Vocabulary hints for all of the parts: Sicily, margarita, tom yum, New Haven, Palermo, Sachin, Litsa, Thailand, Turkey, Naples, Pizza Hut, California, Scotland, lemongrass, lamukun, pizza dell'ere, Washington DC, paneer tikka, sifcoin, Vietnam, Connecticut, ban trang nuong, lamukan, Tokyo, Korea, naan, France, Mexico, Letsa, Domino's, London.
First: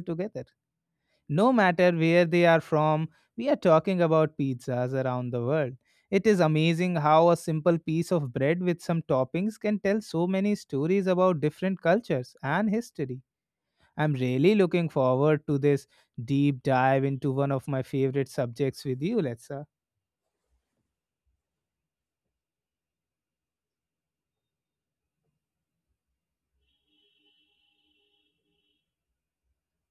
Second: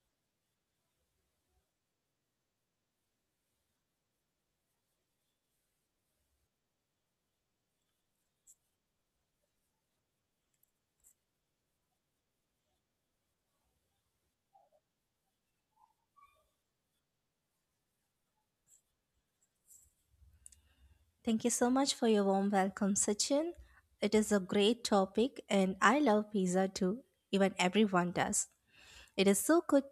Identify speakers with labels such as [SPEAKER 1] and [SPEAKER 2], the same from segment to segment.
[SPEAKER 1] together. No matter where they are from, we are talking about pizzas around the world. It is amazing how a simple piece of bread with some toppings can tell so many stories about different cultures and history. I'm really looking forward to this deep dive into one of my favorite subjects with you, Letsa.
[SPEAKER 2] Thank you so much for your warm welcome, Sachin. It is a great topic, and I love pizza too. Even everyone does. It is so good,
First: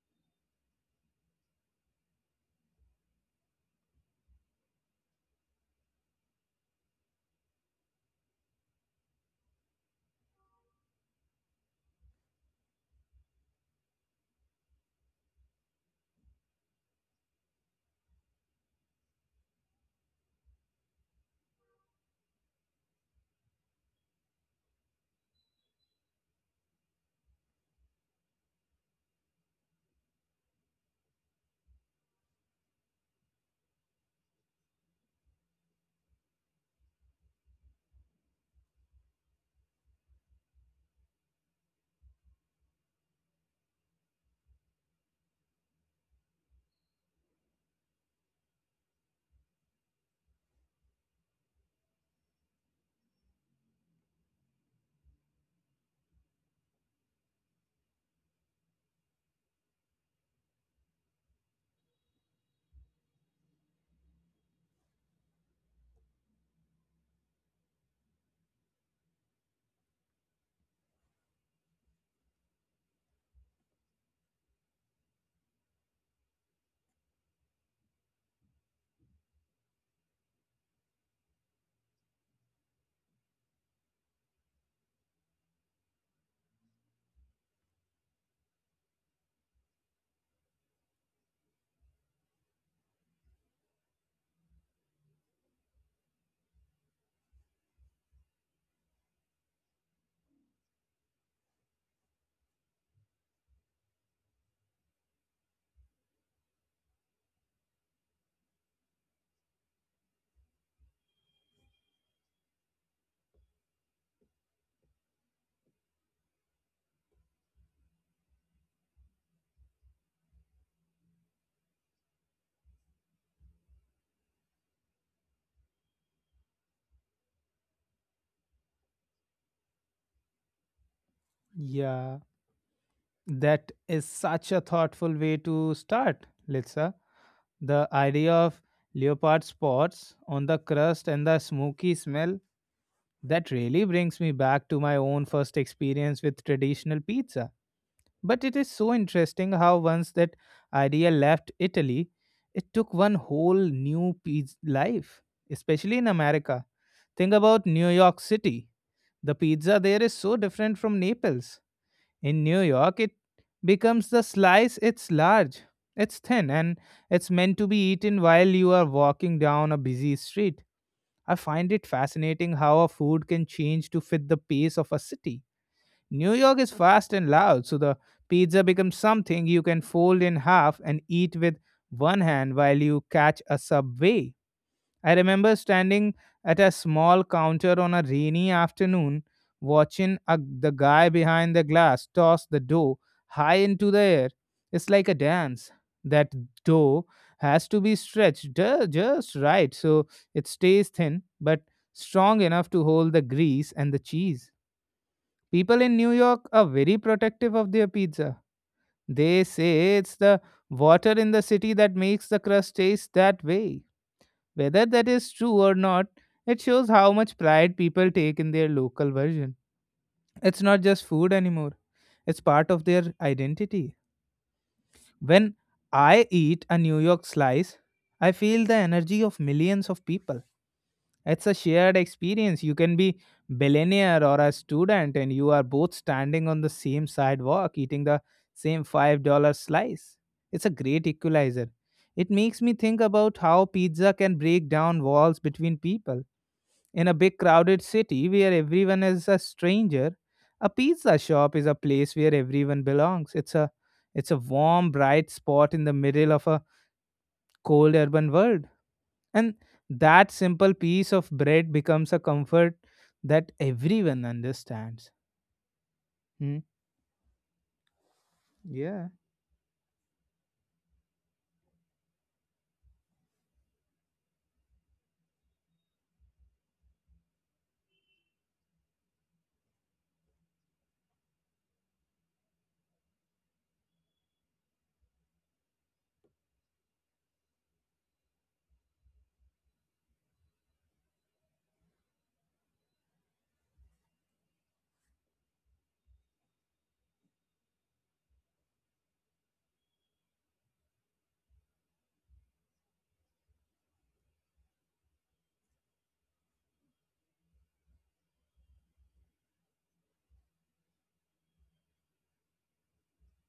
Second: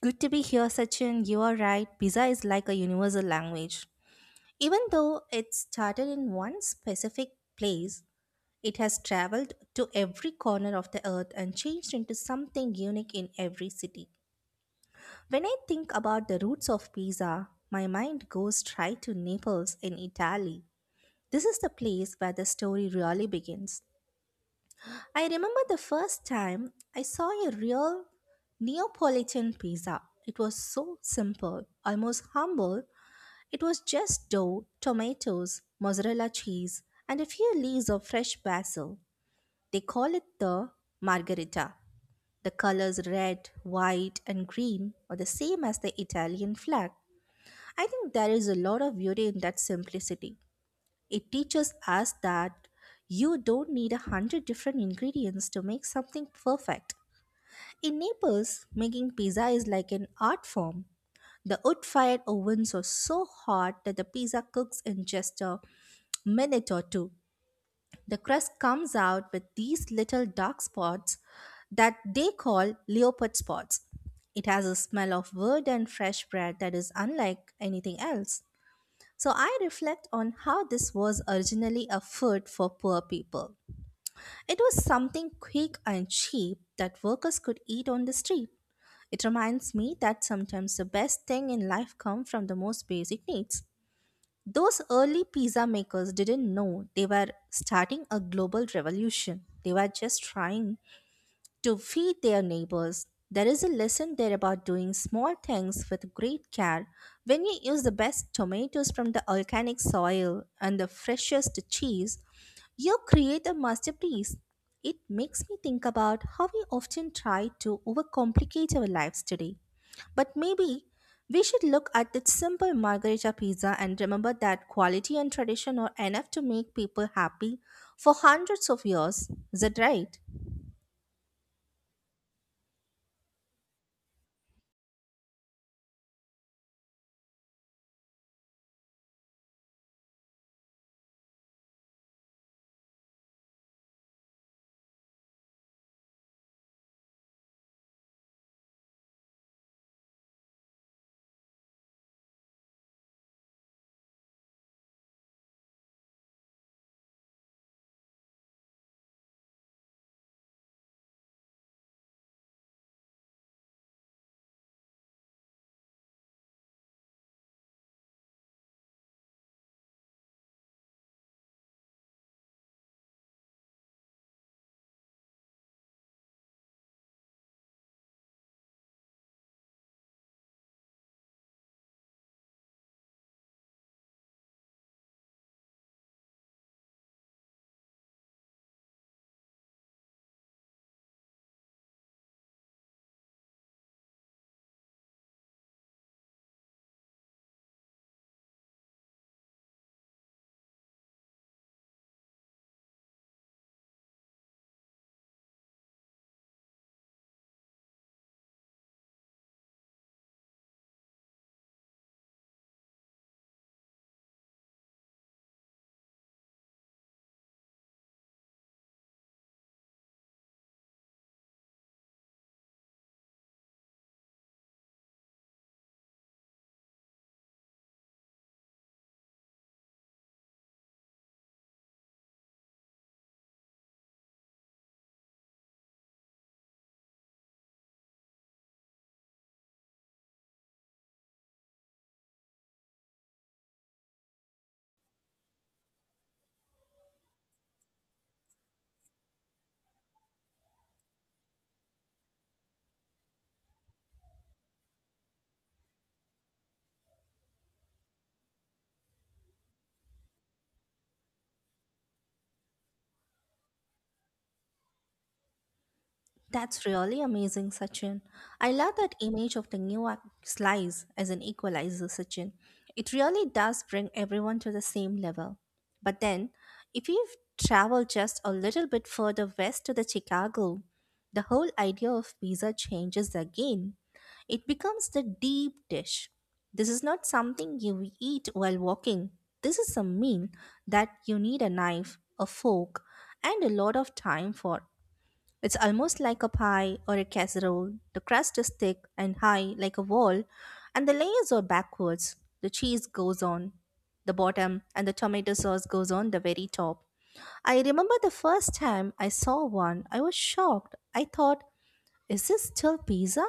[SPEAKER 2] good to be here, Sachin. You are right. Pizza is like a universal language. Even though it started in one specific place, it has traveled to every corner of the earth and changed into something unique in every city. When I think about the roots of pizza, my mind goes straight to Naples in Italy. This is the place where the story really begins. I remember the first time I saw a real Neapolitan pizza. It was so simple, almost humble. It was just dough, tomatoes, mozzarella cheese, and a few leaves of fresh basil. They call it the margherita. The colors red, white, and green are the same as the Italian flag. I think there is a lot of beauty in that simplicity. It teaches us that you don't need a hundred different ingredients to make something perfect. In Naples, making pizza is like an art form. The wood fired ovens are so hot that the pizza cooks in just a minute or two. The crust comes out with these little dark spots that they call leopard spots. It has a smell of wood and fresh bread that is unlike anything else. So I reflect on how this was originally a food for poor people. It was something quick and cheap that workers could eat on the street. It reminds me that sometimes the best thing in life comes from the most basic needs. Those early pizza makers didn't know they were starting a global revolution. They were just trying to feed their neighbors. There is a lesson there about doing small things with great care. When you use the best tomatoes from the organic soil and the freshest cheese, you create a masterpiece. It makes me think about how we often try to overcomplicate our lives today. But maybe we should look at the simple margarita pizza and remember that quality and tradition are enough to make people happy for hundreds of years. Is that right?
[SPEAKER 1] Yeah, that is such a thoughtful way to start, Litsa. The idea of leopard spots on the crust and the smoky smell that really brings me back to my own first experience with traditional pizza. But it is so interesting how once that idea left Italy, it took one whole new life, especially in America. Think about New York City. The pizza there is so different from Naples. In New York, it becomes the slice. It's large, it's thin, and it's meant to be eaten while you are walking down a busy street. I find it fascinating how a food can change to fit the pace of a city. New York is fast and loud, so the pizza becomes something you can fold in half and eat with one hand while you catch a subway. I remember standing at a small counter on a rainy afternoon, watching the guy behind the glass toss the dough high into the air. It's like a dance. That dough has to be stretched just right so it stays thin but strong enough to hold the grease and the cheese. People in New York are very protective of their pizza. They say it's the water in the city that makes the crust taste that way. Whether that is true or not, it shows how much pride people take in their local version. It's not just food anymore, it's part of their identity. When I eat a New York slice, I feel the energy of millions of people. It's a shared experience. You can be billionaire or a student and you are both standing on the same sidewalk eating the same $5 slice. It's a great equalizer. It makes me think about how pizza can break down walls between people. In a big crowded city where everyone is a stranger, a pizza shop is a place where everyone belongs. It's a warm bright spot in the middle of a cold urban world. And that simple piece of bread becomes a comfort that everyone understands. Hmm?
[SPEAKER 2] That's really amazing, Sachin. I love
[SPEAKER 1] Yeah,
[SPEAKER 2] that image of the slice as an equalizer, Sachin. It really does bring everyone to the same level. But then, if you travel just a little bit further west to the Chicago, the whole idea of pizza changes again. It becomes the deep dish. This is not something you eat while walking. This is a meal that you need a knife, a fork, and a lot of time for. It's almost like a pie or a casserole. The crust is thick and high like a wall, and the layers are backwards. The cheese goes on the bottom, and the tomato sauce goes on the very top. I remember the first time I saw one, I was shocked. I thought, is this still pizza?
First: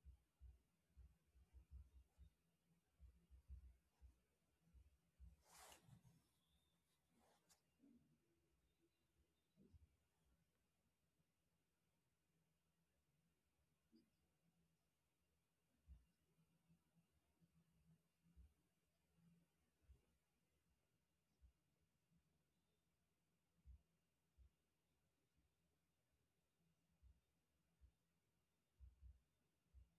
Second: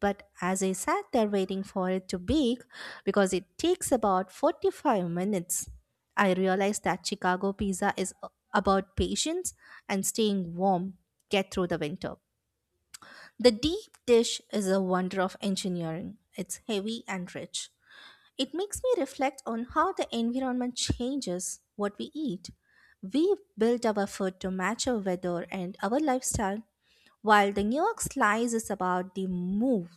[SPEAKER 2] But as I sat there waiting for it to bake, because it takes about 45 minutes, I realized that Chicago pizza is about patience and staying warm, get through the winter. The deep dish is a wonder of engineering. It's heavy and rich. It makes me reflect on how the environment changes what we eat. We build our food to match our weather and our lifestyle while the New York slice is about the move,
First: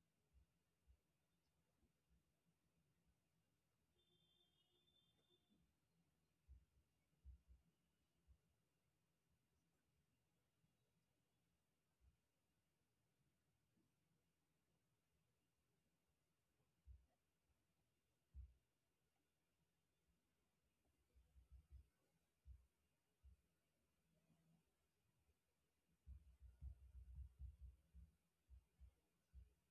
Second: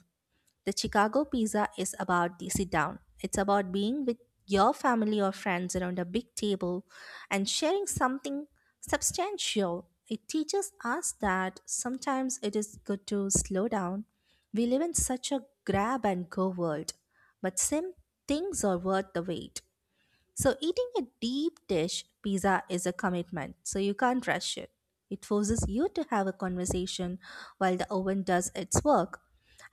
[SPEAKER 2] the Chicago pizza is about the sit down. It's about being with your family or friends around a big table and sharing something substantial. It teaches us that sometimes it is good to slow down. We live in such a grab and go world, but some things are worth the wait. So, eating a deep dish pizza is a commitment, so you can't rush it. It forces you to have a conversation while the oven does its work.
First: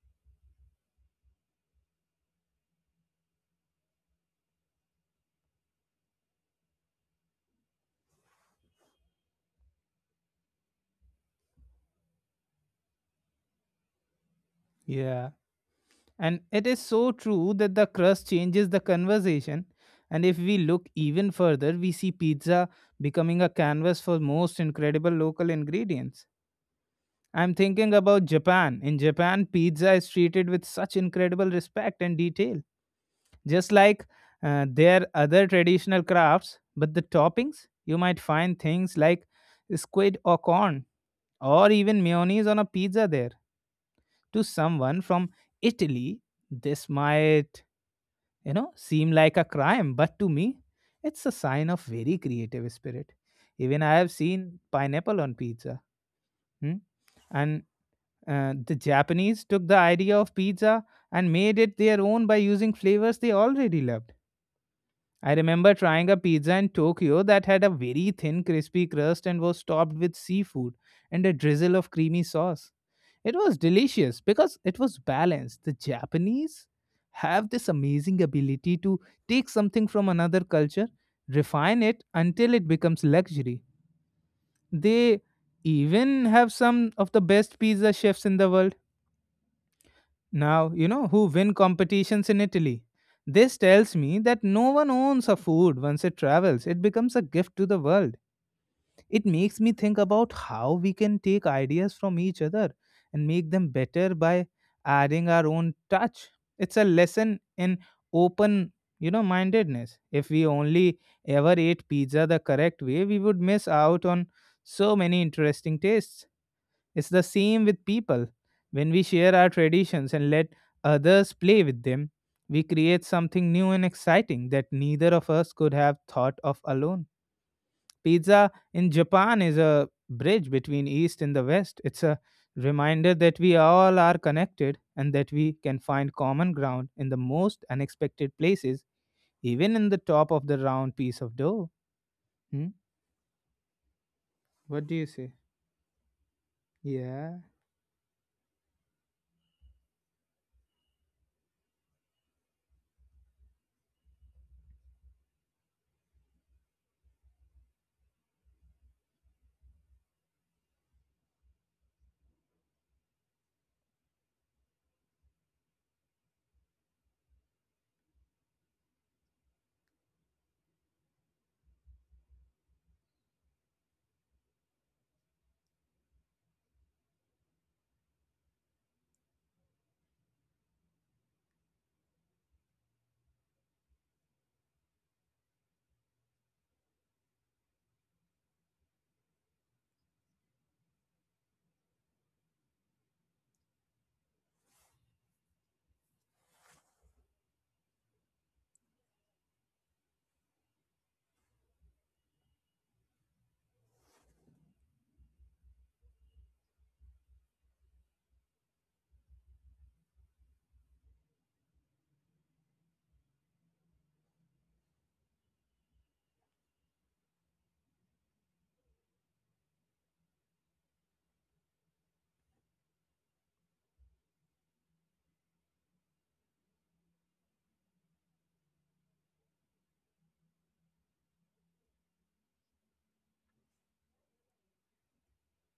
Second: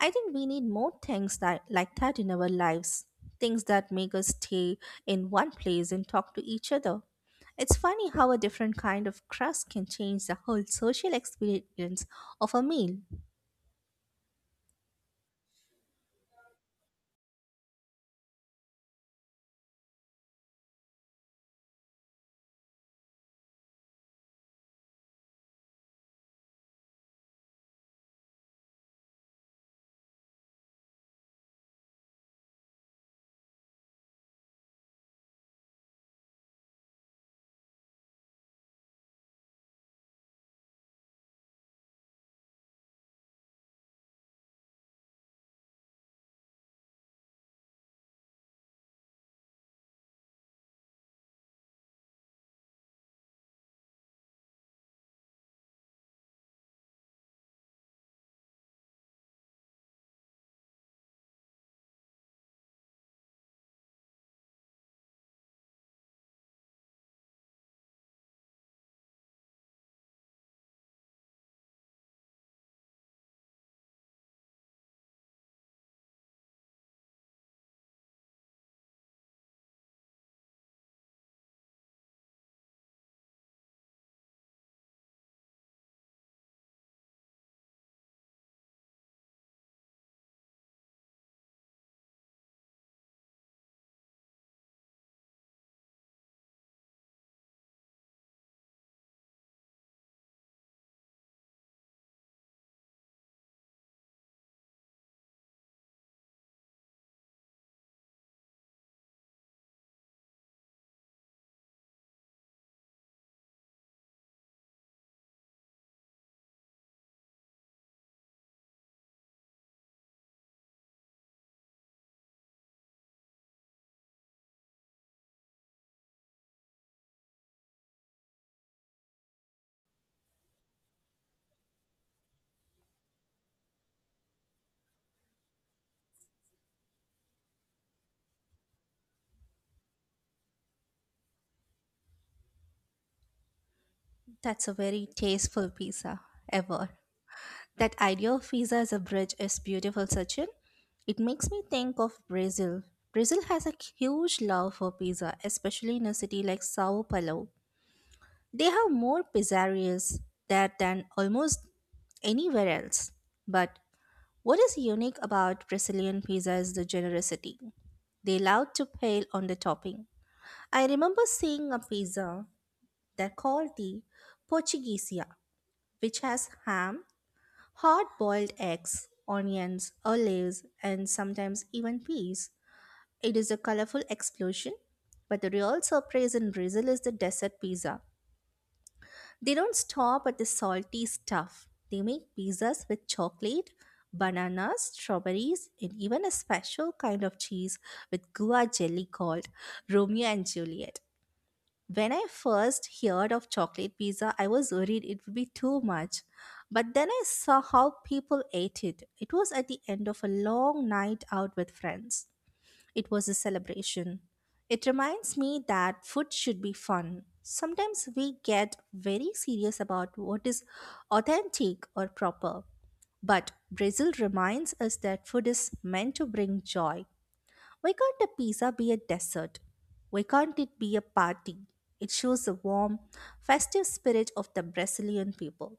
[SPEAKER 2] I think we need more things like that in our lives, things that make us stay in one place and talk to each other. It's funny how a different kind of crust can change the whole social experience of a meal.
[SPEAKER 1] yeah. And it is so true that the crust changes the conversation. And if we look even further, we see pizza becoming a canvas for most incredible local ingredients. I'm thinking about Japan. In Japan, pizza is treated with such incredible respect and detail just like their other traditional crafts. But the toppings, you might find things like squid or corn, or even mayonnaise on a pizza there. To someone from Italy, this might, you know, seem like a crime, but to me, it's a sign of very creative spirit. Even I have seen pineapple on pizza. Hmm? And the Japanese took the idea of pizza and made it their own by using flavors they already love. I remember trying a pizza in Tokyo that had a very thin, crispy crust and was topped with seafood and a drizzle of creamy sauce. It was delicious because it was balanced. The Japanese have this amazing ability to take something from another culture, refine it until it becomes luxury. They even have some of the best pizza chefs in the world. Now, you know who win competitions in Italy? This tells me that no one owns a food once it travels. It becomes a gift to the world. It makes me think about how we can take ideas from each other and make them better by adding our own touch. It's a lesson in open, you know, mindedness. If we only ever ate pizza the correct way, we would miss out on so many interesting tastes. It's the same with people. When we share our traditions and let others play with them, we create something new and exciting that neither of us could have thought of alone. Pizza in Japan is a bridge between East and the West. It's a reminder that we all are connected and that we can find common ground in the most unexpected places, even in the top of the round piece of dough. Hmm?
[SPEAKER 2] That's a
[SPEAKER 1] What do you
[SPEAKER 2] very
[SPEAKER 1] say?
[SPEAKER 2] tasteful pizza ever.
[SPEAKER 1] Yeah,
[SPEAKER 2] That idea of visa as a bridge is beautiful, Sachin. It makes me think of Brazil. Brazil has a huge love for pizza, especially in a city like Sao Paulo. They have more pizzerias there than almost anywhere else. But what is unique about Brazilian pizza is the generosity. They love to pile on the topping. I remember seeing a pizza that called the Portuguesia, which has ham, hard boiled eggs, onions, olives, and sometimes even peas. It is a colorful explosion, but the real surprise in Brazil is the dessert pizza. They don't stop at the salty stuff. They make pizzas with chocolate, bananas, strawberries, and even a special kind of cheese with gua jelly called Romeo and Juliet. When I first heard of chocolate pizza, I was worried it would be too much. But then I saw how people ate it. It was at the end of a long night out with friends. It was a celebration. It reminds me that food should be fun. Sometimes we get very serious about what is authentic or proper. But Brazil reminds us that food is meant to bring joy. Why can't a pizza be a dessert? Why can't it be a party? It shows the warm, festive spirit of the Brazilian people.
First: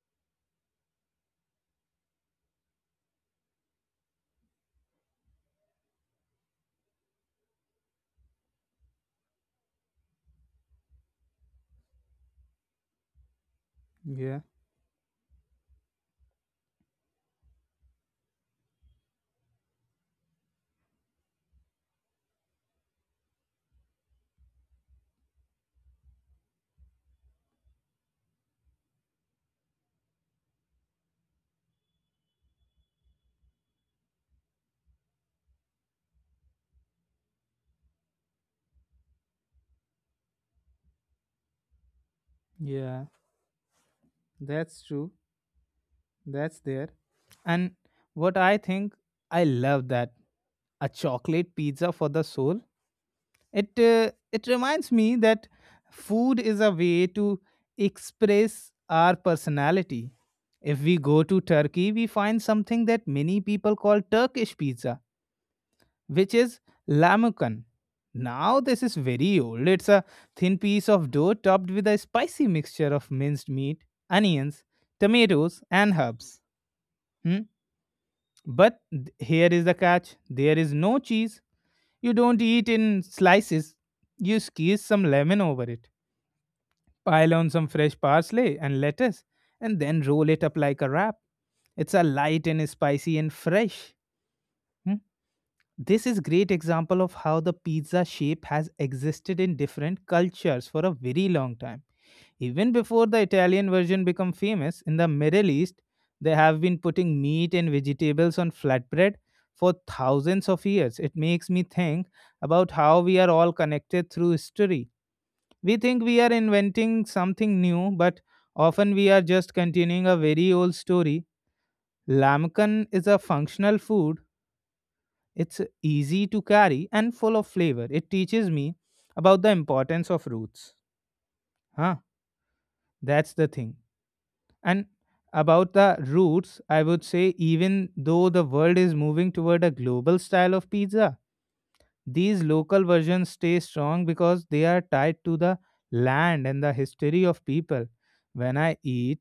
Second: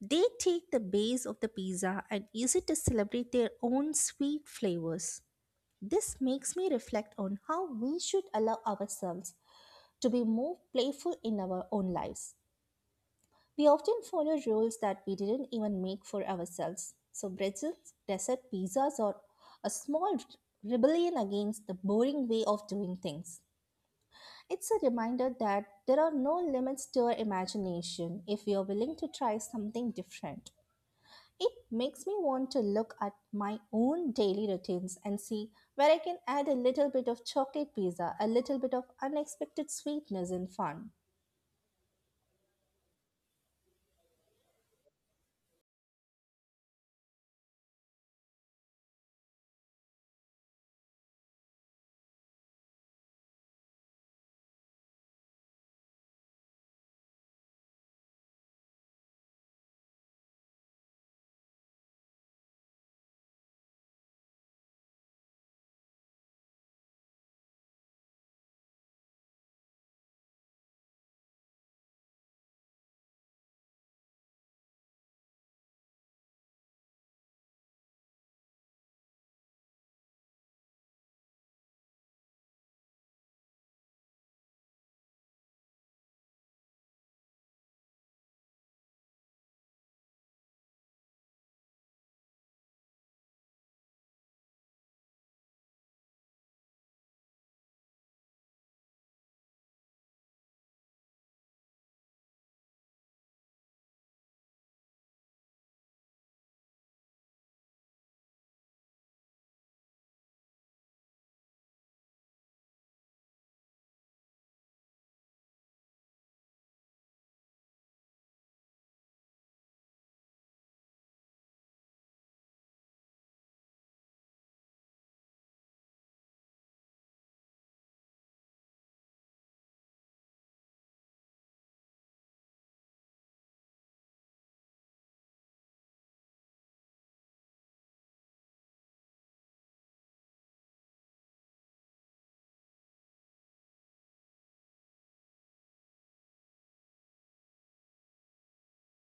[SPEAKER 2] They take the base of the pizza and use it to celebrate their own sweet flavors. This makes me reflect on how we should allow ourselves to be more playful in our own lives. We often
[SPEAKER 1] yeah,
[SPEAKER 2] follow rules that we didn't even make for ourselves. So, pretzels, dessert, pizzas are a small rebellion against the boring way of doing things. It's a reminder that there are no limits to our imagination if we are willing to try something different. It makes me want to look at my own daily routines and see where I can add a little bit of chocolate pizza, a little bit of unexpected sweetness and fun.
[SPEAKER 1] yeah, that's true. That's there. And what I think, I love that a chocolate pizza for the soul. It reminds me that food is a way to express our personality. If we go to Turkey, we find something that many people call Turkish pizza, which is lamukan. Now this is very old. It's a thin piece of dough topped with a spicy mixture of minced meat, onions, tomatoes, and herbs. Hmm? But here is the catch, there is no cheese. You don't eat in slices, you squeeze some lemon over it, pile on some fresh parsley and lettuce, and then roll it up like a wrap. It's a light and spicy and fresh. Hmm? This is great example of how the pizza shape has existed in different cultures for a very long time, even before the Italian version become famous. In the Middle East they have been putting meat and vegetables on flatbread for thousands of years. It makes me think about how we are all connected through history. We think we are inventing something new, but often we are just continuing a very old story. Lamkan is a functional food. It's easy to carry and full of flavor. It teaches me about the importance of roots. Huh? That's the thing. And about the roots, I would say even though the world is moving toward a global style of pizza, these local versions stay strong because they are tied to the land and the history of people. When I eat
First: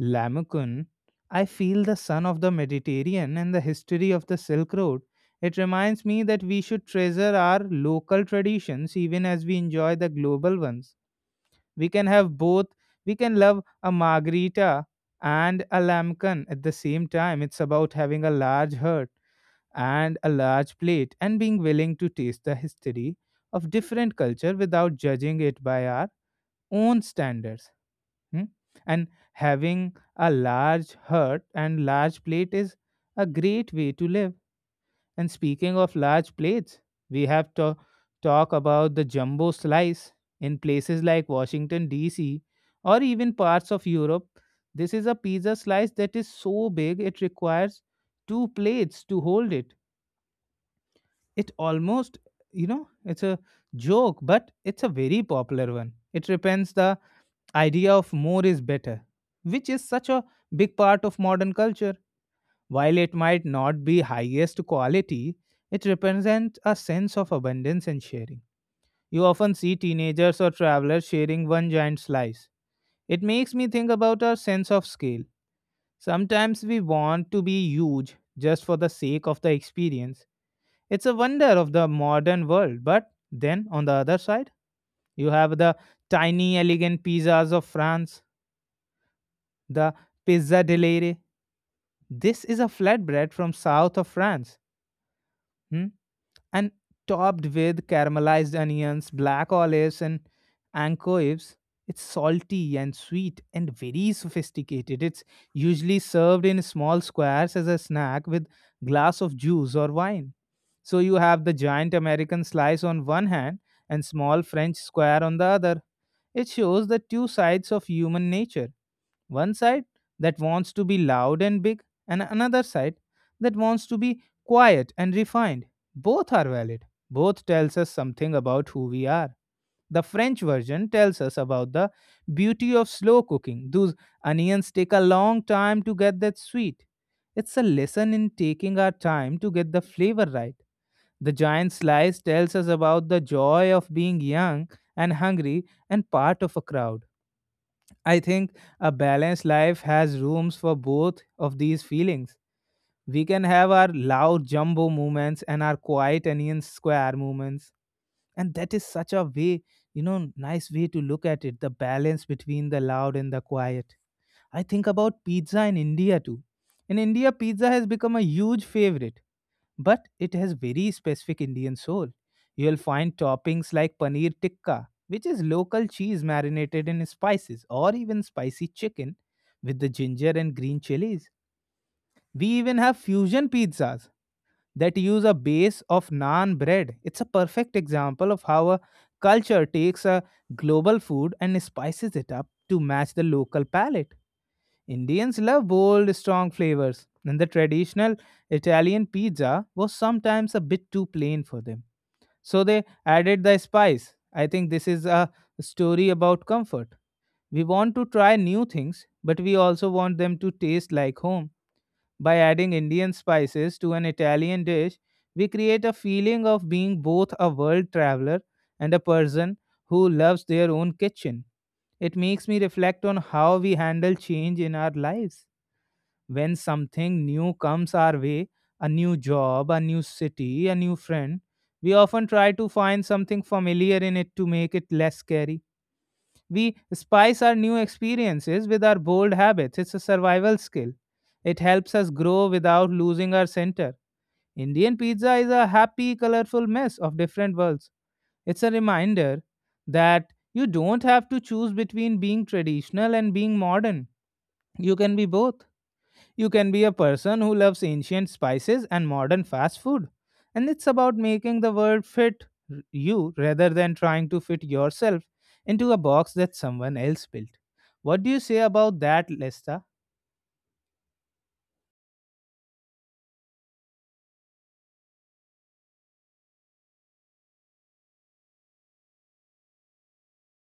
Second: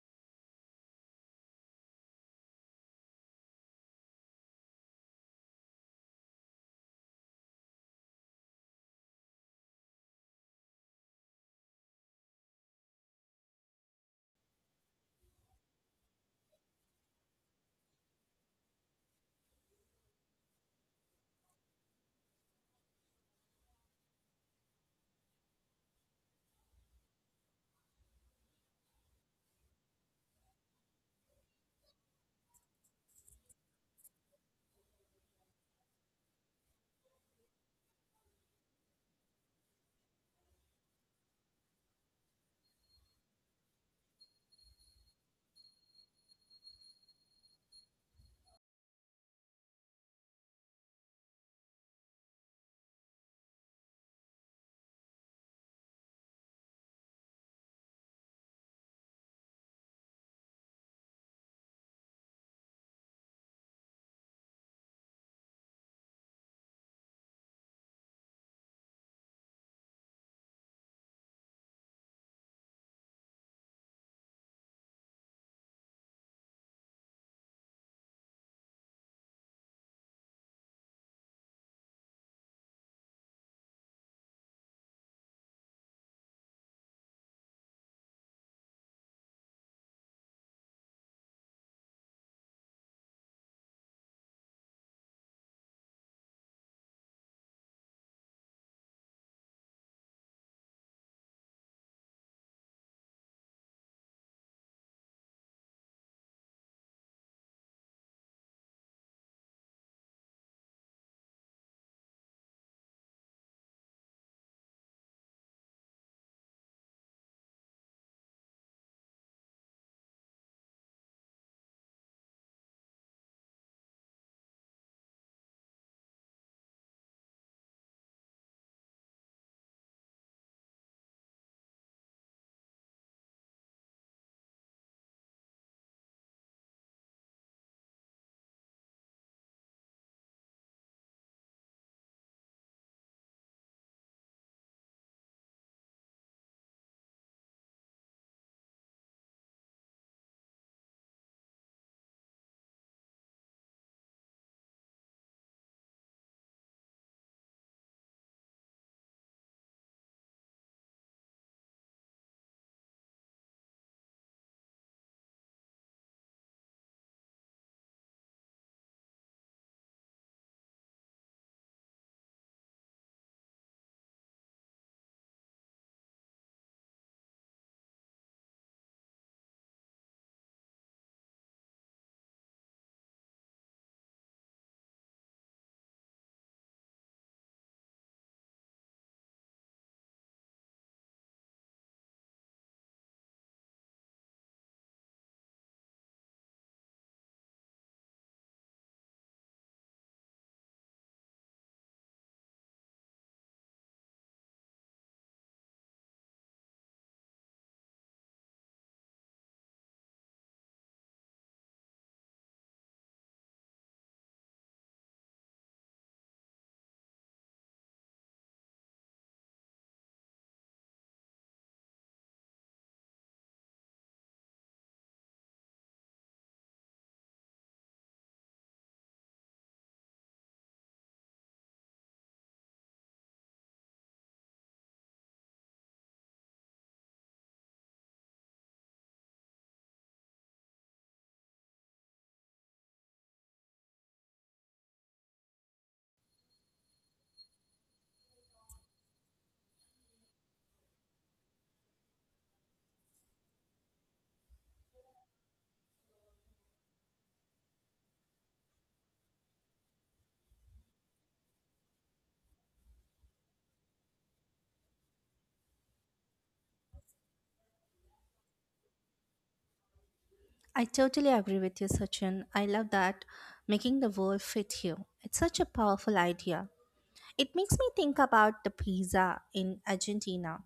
[SPEAKER 1] lamukun, I feel the sun of the Mediterranean and the history of the Silk Road. It reminds me that we should treasure our local traditions even as we enjoy the global ones. We can have both. We can love a margarita and a lamkan at the same time. It's about having a large heart and a large plate and being willing to taste the history of different culture without judging it by our own standards. Hmm? And having a large heart and large plate is a great way to live. And speaking of large plates, we have to talk about the jumbo slice in places like Washington DC or even parts of Europe. This is a pizza slice that is so big it requires two plates to hold it. It almost, you know, it's a joke, but it's a very popular one. It repents the idea of more is better, which is such a big part of modern culture. While it might not be highest quality, it represents a sense of abundance and sharing. You often see teenagers or travelers sharing one giant slice. It makes me think about our sense of scale. Sometimes we want to be huge just for the sake of the experience. It's a wonder of the modern world. But then on the other side, you have the tiny, elegant pizzas of France, the pizza dell'ere. This is a flatbread from south of France. Hmm? And topped with caramelized onions, black olives, and anchovies. It's salty and sweet and very sophisticated. It's usually served in small squares as a snack with glass of juice or wine. So you have the giant American slice on one hand and small French square on the other. It shows the two sides of human nature, one side that wants to be loud and big, and another side that wants to be quiet and refined. Both are valid. Both tells us something about who we are. The French version tells us about the beauty of slow cooking. Those onions take a long time to get that sweet. It's a lesson in taking our time to get the flavor right. The giant slice tells us about the joy of being young and hungry and part of a crowd. I think a balanced life has rooms for both of these feelings. We can have our loud jumbo movements and our quiet onion square movements. And that is such a way, you know, nice way to look at it, the balance between the loud and the quiet. I think about pizza in India too. In India, pizza has become a huge favorite but it has very specific Indian soul. You'll find toppings like paneer tikka, which is local cheese marinated in spices, or even spicy chicken with the ginger and green chilies. We even have fusion pizzas that use a base of naan bread. It's a perfect example of how a culture takes a global food and spices it up to match the local palate. Indians love bold, strong flavors, and the traditional Italian pizza was sometimes a bit too plain for them. So they added the spice. I think this is a story about comfort. We want to try new things, but we also want them to taste like home. By adding Indian spices to an Italian dish, we create a feeling of being both a world traveler and a person who loves their own kitchen. It makes me reflect on how we handle change in our lives. When something new comes our way, a new job, a new city, a new friend, we often try to find something familiar in it to make it less scary. We spice our new experiences with our bold habits. It's a survival skill. It helps us grow without losing our center. Indian pizza is a happy, colorful mess of different worlds. It's a reminder that you don't have to choose between being traditional and being modern. You can be both. You can be a person who loves ancient spices and modern fast food. And it's about making the world fit you rather than trying to fit yourself into a box that someone else built. What do you say about that, Lesta?
[SPEAKER 2] I totally agree with you, Sachin. I love that making the world fit you. It's such a powerful idea. It makes me think about the pizza in Argentina.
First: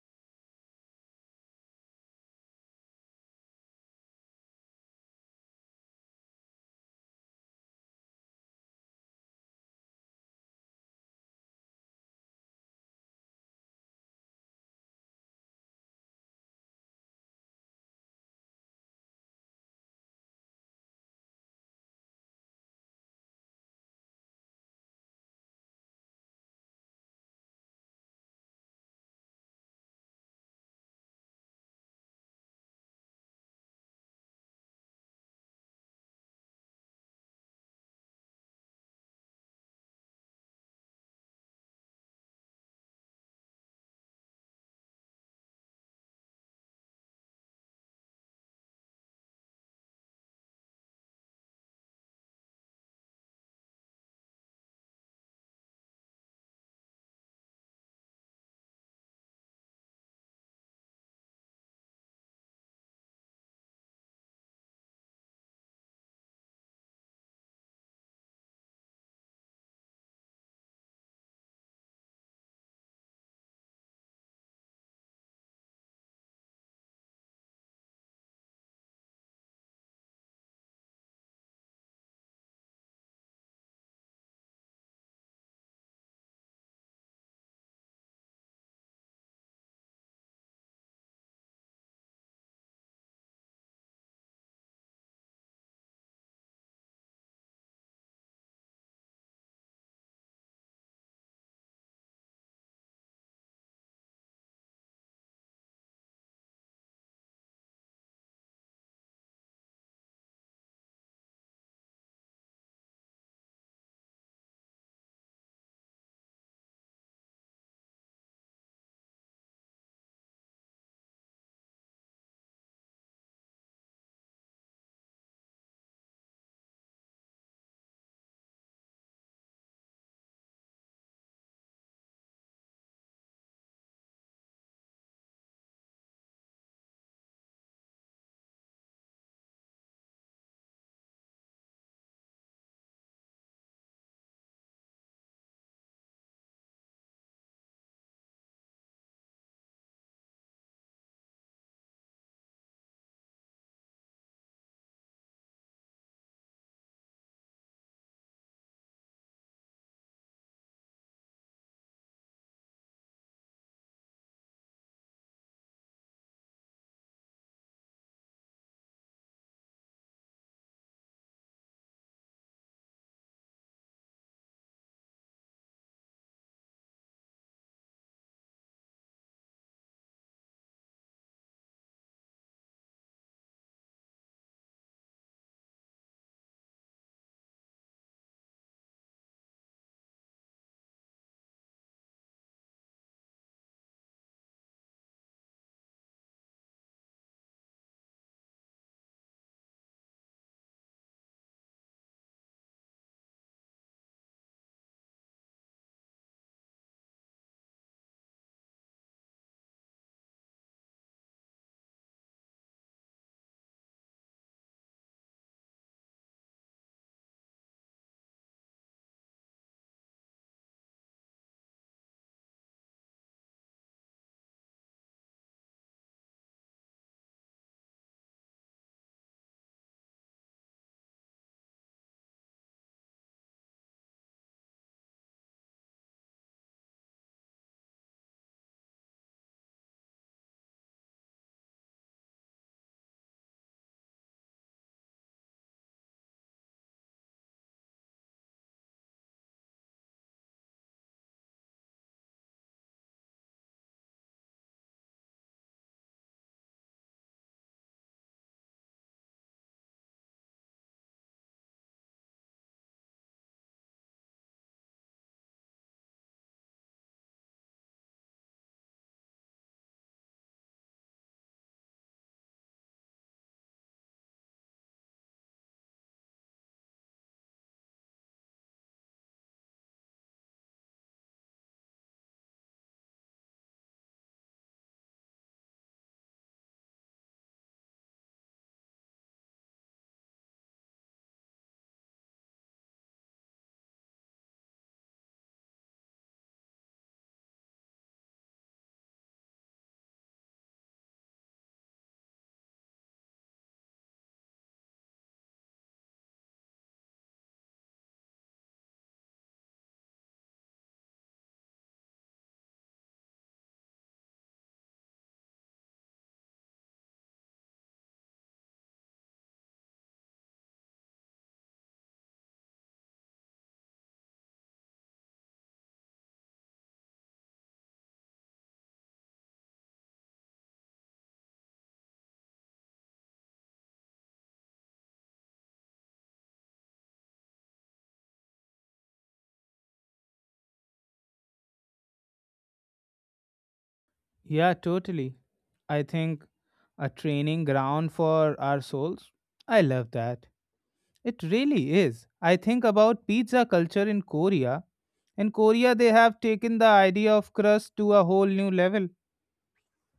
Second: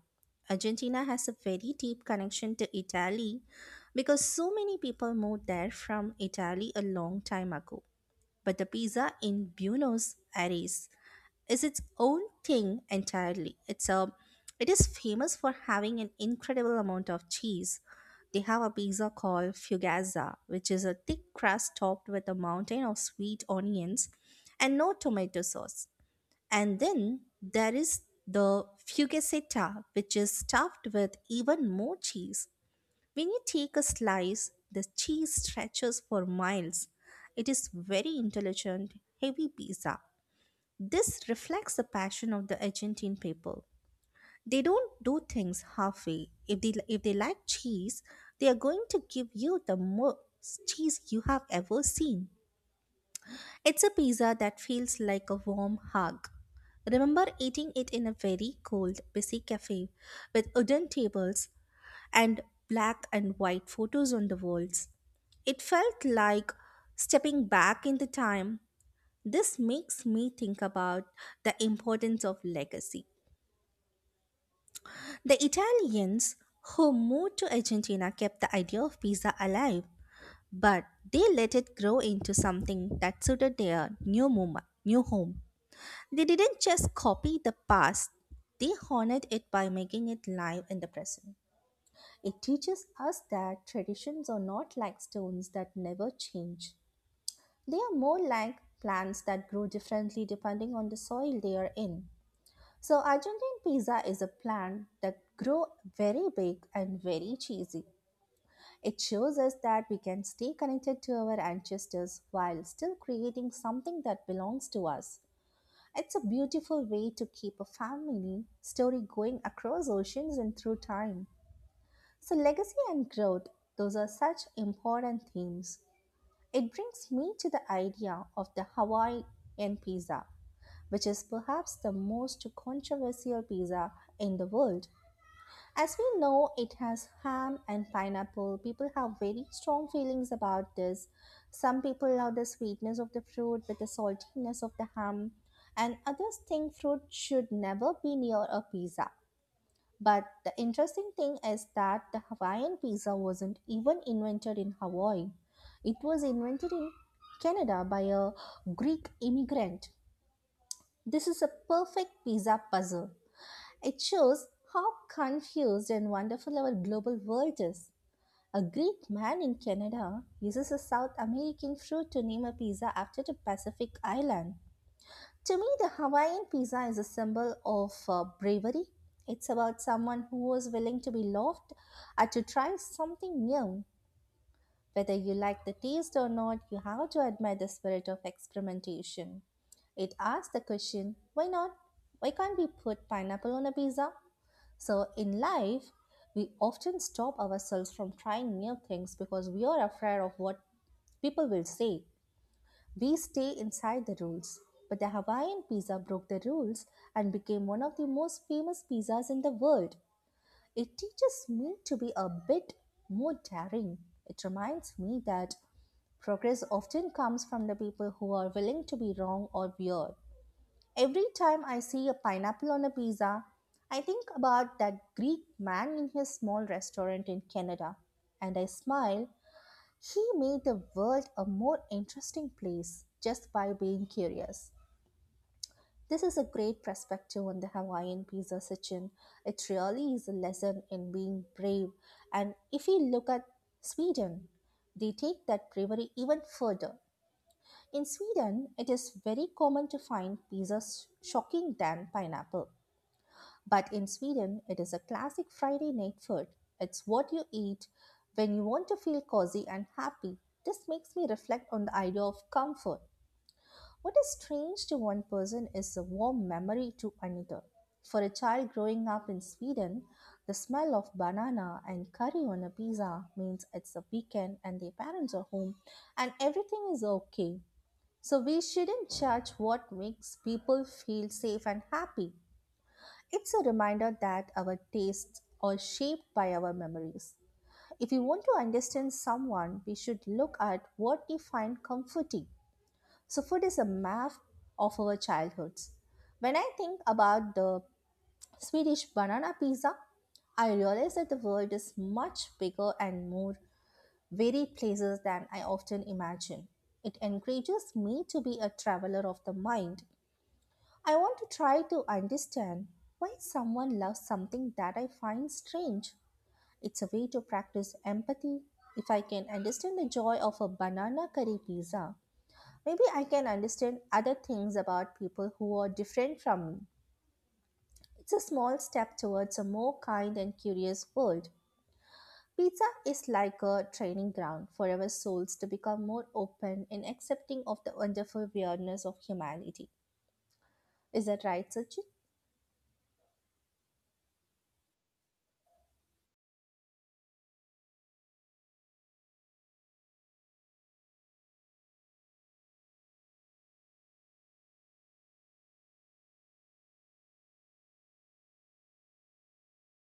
[SPEAKER 2] Argentina has a very deep connection to Italy because so many people moved there from Italy a long time ago. But the pizza in Buenos Aires is its own thing entirely. It is famous for having an incredible amount of cheese. They have a pizza called fugazza, which is a thick crust topped with a mountain of sweet onions and no tomato sauce. And then there is the fugazzetta, which is stuffed with even more cheese. When you take a slice, the cheese stretches for miles. It is very intelligent, heavy pizza. This reflects the passion of the Argentine people. They don't do things halfway. If they like cheese, they are going to give you the most cheese you have ever seen. It's a pizza that feels like a warm hug. Remember eating it in a very cold, busy cafe with wooden tables and black and white photos on the walls. It felt like stepping back in the time. This makes me think about the importance of legacy. The Italians who moved to Argentina kept the idea of pizza alive, but they let it grow into something that suited their new moment, new home. They didn't just copy the past, they honored it by making it live in the present. It teaches us that traditions are not like stones that never change. They are more like plants that grow differently depending on the soil they are in. So Argentine pizza is a plant that grow very big and very cheesy. It shows us that we can stay connected to our ancestors while still creating something that belongs to us. It's a beautiful way to keep a family story going across oceans and through time. So legacy and growth, those are such important themes. It brings me to the idea of the Hawaiian pizza, which is perhaps the most controversial pizza in the world. As we know, it has ham and pineapple. People have very strong feelings about this. Some people love the sweetness of the fruit with the saltiness of the ham, and others think fruit should never be near a pizza. But the interesting thing is that the Hawaiian pizza wasn't even invented in Hawaii. It was invented in Canada by a Greek immigrant. This is a perfect pizza puzzle. It shows how confused and wonderful our global world is. A Greek man in Canada uses a South American fruit to name a pizza after the Pacific island. To me, the Hawaiian pizza is a symbol of bravery. It's about someone who was willing to be loved and to try something new. Whether you like the taste or not, you have to admire the spirit of experimentation. It asks the question, why not? Why can't we put pineapple on a pizza? So, in life, we often stop ourselves from trying new things because we are afraid of what people will say. We stay inside the rules. But the Hawaiian pizza broke the rules and became one of the most famous pizzas in the world. It teaches me to be a bit more daring. It reminds me that progress often comes from the people who are willing to be wrong or weird. Every time I see a pineapple on a pizza, I think about that Greek man in his small restaurant in Canada and I smile. He made the world a more interesting place just by being curious. This is a great perspective on the Hawaiian pizza kitchen. It really is a lesson in being brave. And if we look at Sweden, they take that bravery even further. In Sweden, it is very common to find pizzas shocking than pineapple. But in Sweden, it is a classic Friday night food. It's what you eat when you want to feel cozy and happy. This makes me reflect on the idea of comfort. What is strange to one person is a warm memory to another. For a child growing up in Sweden, the smell of banana and curry on a pizza means it's a weekend and their parents are home and everything is okay. So we shouldn't judge what makes people feel safe and happy. It's a reminder that our tastes are shaped by our memories. If we want to understand someone, we should look at what we find comforting. So, food is a map of our childhoods. When I think about the Swedish banana pizza, I realize that the world is much bigger and more varied places than I often imagine. It encourages me to be a traveler of the mind. I want to try to understand why someone loves something that I find strange. It's a way to practice empathy. If I can understand the joy of a banana curry pizza, maybe I can understand other things about people who are different from me. It's a small step towards a more kind and curious world. Pizza is like a training ground for our souls to become more open and accepting of the wonderful weirdness of humanity. Is that right, Sachin?
[SPEAKER 1] Yeah, totally. I think a training ground for our souls. I love that. It really is. I think about pizza culture in Korea. In Korea, they have taken the idea of crust to a whole new level.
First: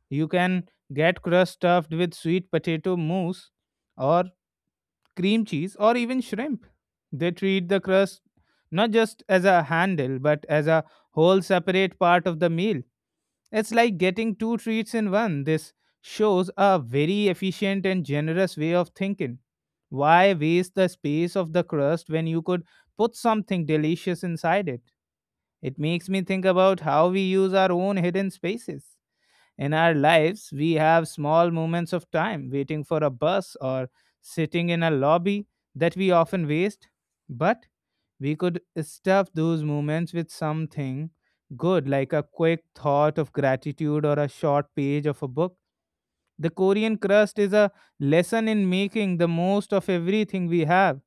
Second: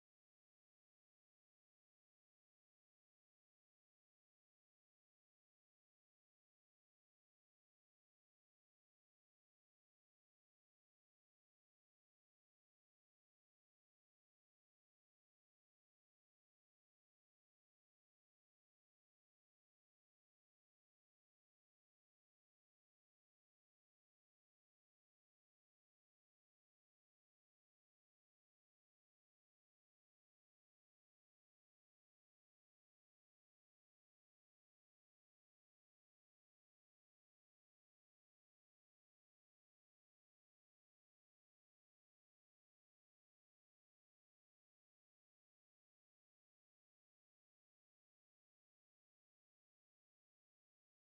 [SPEAKER 1] You can get crust stuffed with sweet potato mousse or cream cheese or even shrimp. They treat the crust not just as a handle but as a whole separate part of the meal. It's like getting two treats in one. This shows a very efficient and generous way of thinking. Why waste the space of the crust when you could put something delicious inside it? It makes me think about how we use our own hidden spaces. In our lives, we have small moments of time waiting for a bus or sitting in a lobby that we often waste, but we could stuff those moments with something good, like a quick thought of gratitude or a short page of a book. The Korean crust is a lesson in making the most of everything we have.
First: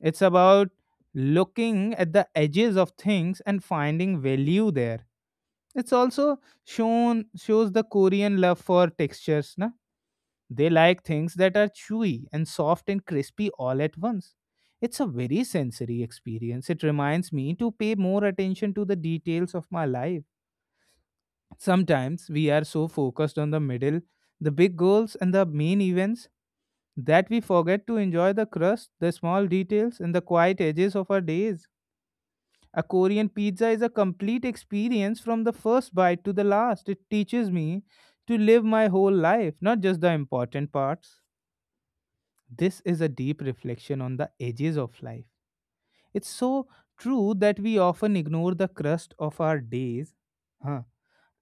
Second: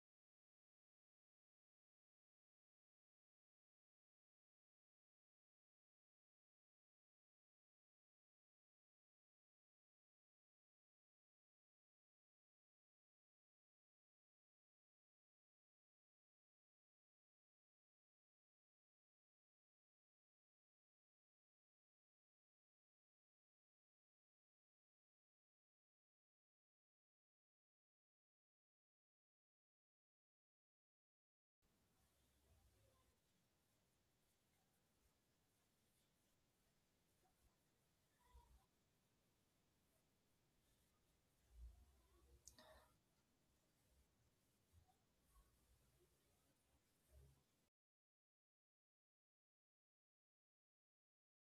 [SPEAKER 1] It's about looking at the edges of things and finding value there. It's also shown shows the Korean love for textures. Na? They like things that are chewy and soft and crispy all at once. It's a very sensory experience. It reminds me to pay more attention to the details of my life. Sometimes we are so focused on the middle, the big goals, and the main events that we forget to enjoy the crust, the small details, and the quiet edges of our days. A Korean pizza is a complete experience from the first bite to the last. It teaches me to live my whole life, not just the important parts. This is a deep reflection on the edges of life. It's so true that we often ignore the crust of our days. Huh.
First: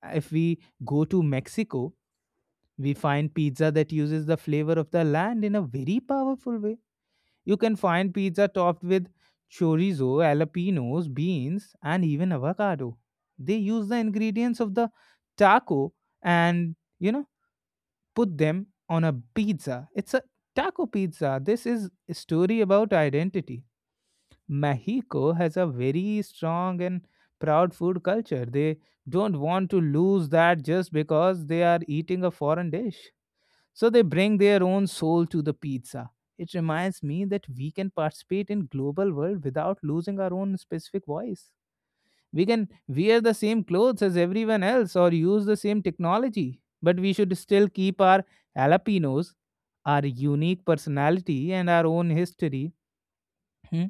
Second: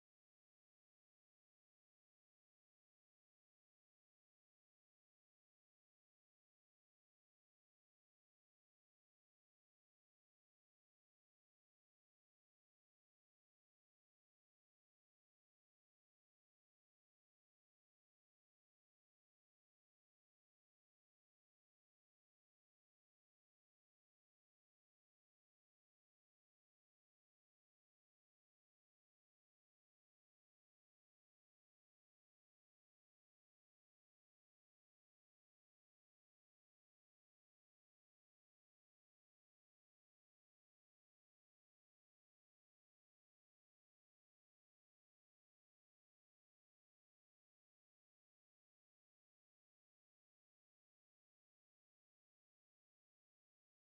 [SPEAKER 1] If we go to Mexico, we find pizza that uses the flavor of the land in a very powerful way. You can find pizza topped with chorizo, jalapenos, beans, and even avocado. They use the ingredients of the taco and put them on a pizza. It's a taco pizza. This is a story about identity. Mexico has a very strong and proud food culture. They don't want to lose that just because they are eating a foreign dish. So they bring their own soul to the pizza. It reminds me that we can participate in global world without losing our own specific voice. We can wear the same clothes as everyone else or use the same technology, but we should still keep our jalapenos, our unique personality and our own history. hmm,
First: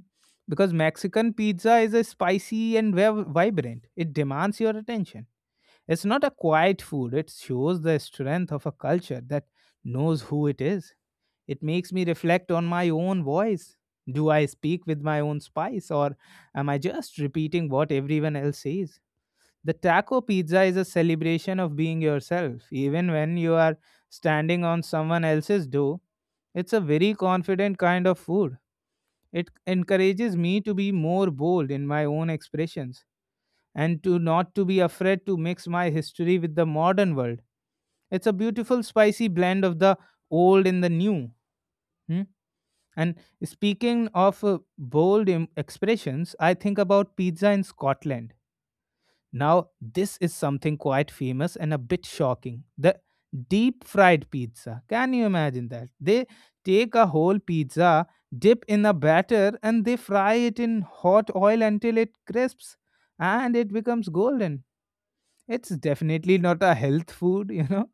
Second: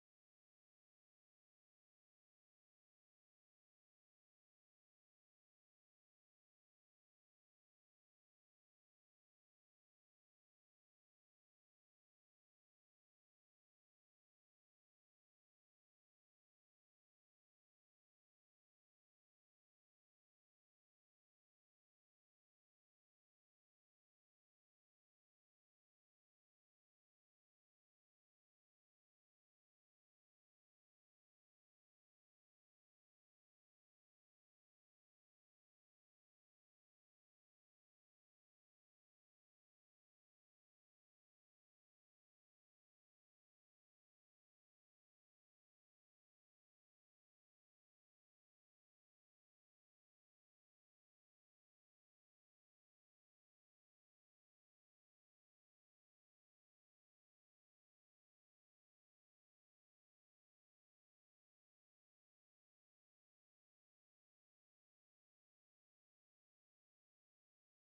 [SPEAKER 1] Because Mexican pizza is a spicy and vibrant. It demands your attention. It's not a quiet food. It shows the strength of a culture that knows who it is. It makes me reflect on my own voice. Do I speak with my own spice or am I just repeating what everyone else says? The taco pizza is a celebration of being yourself, even when you are standing on someone else's dough. It's a very confident kind of food. It encourages me to be more bold in my own expressions and to not to be afraid to mix my history with the modern world. It's a beautiful spicy blend of the old and the new. Hmm? And speaking of bold expressions, I think about pizza in Scotland. Now, this is something quite famous and a bit shocking. The deep fried pizza. Can you imagine that? They take a whole pizza, dip in a batter, and they fry it in hot oil until it crisps and it becomes golden. It's definitely not a health food, you know,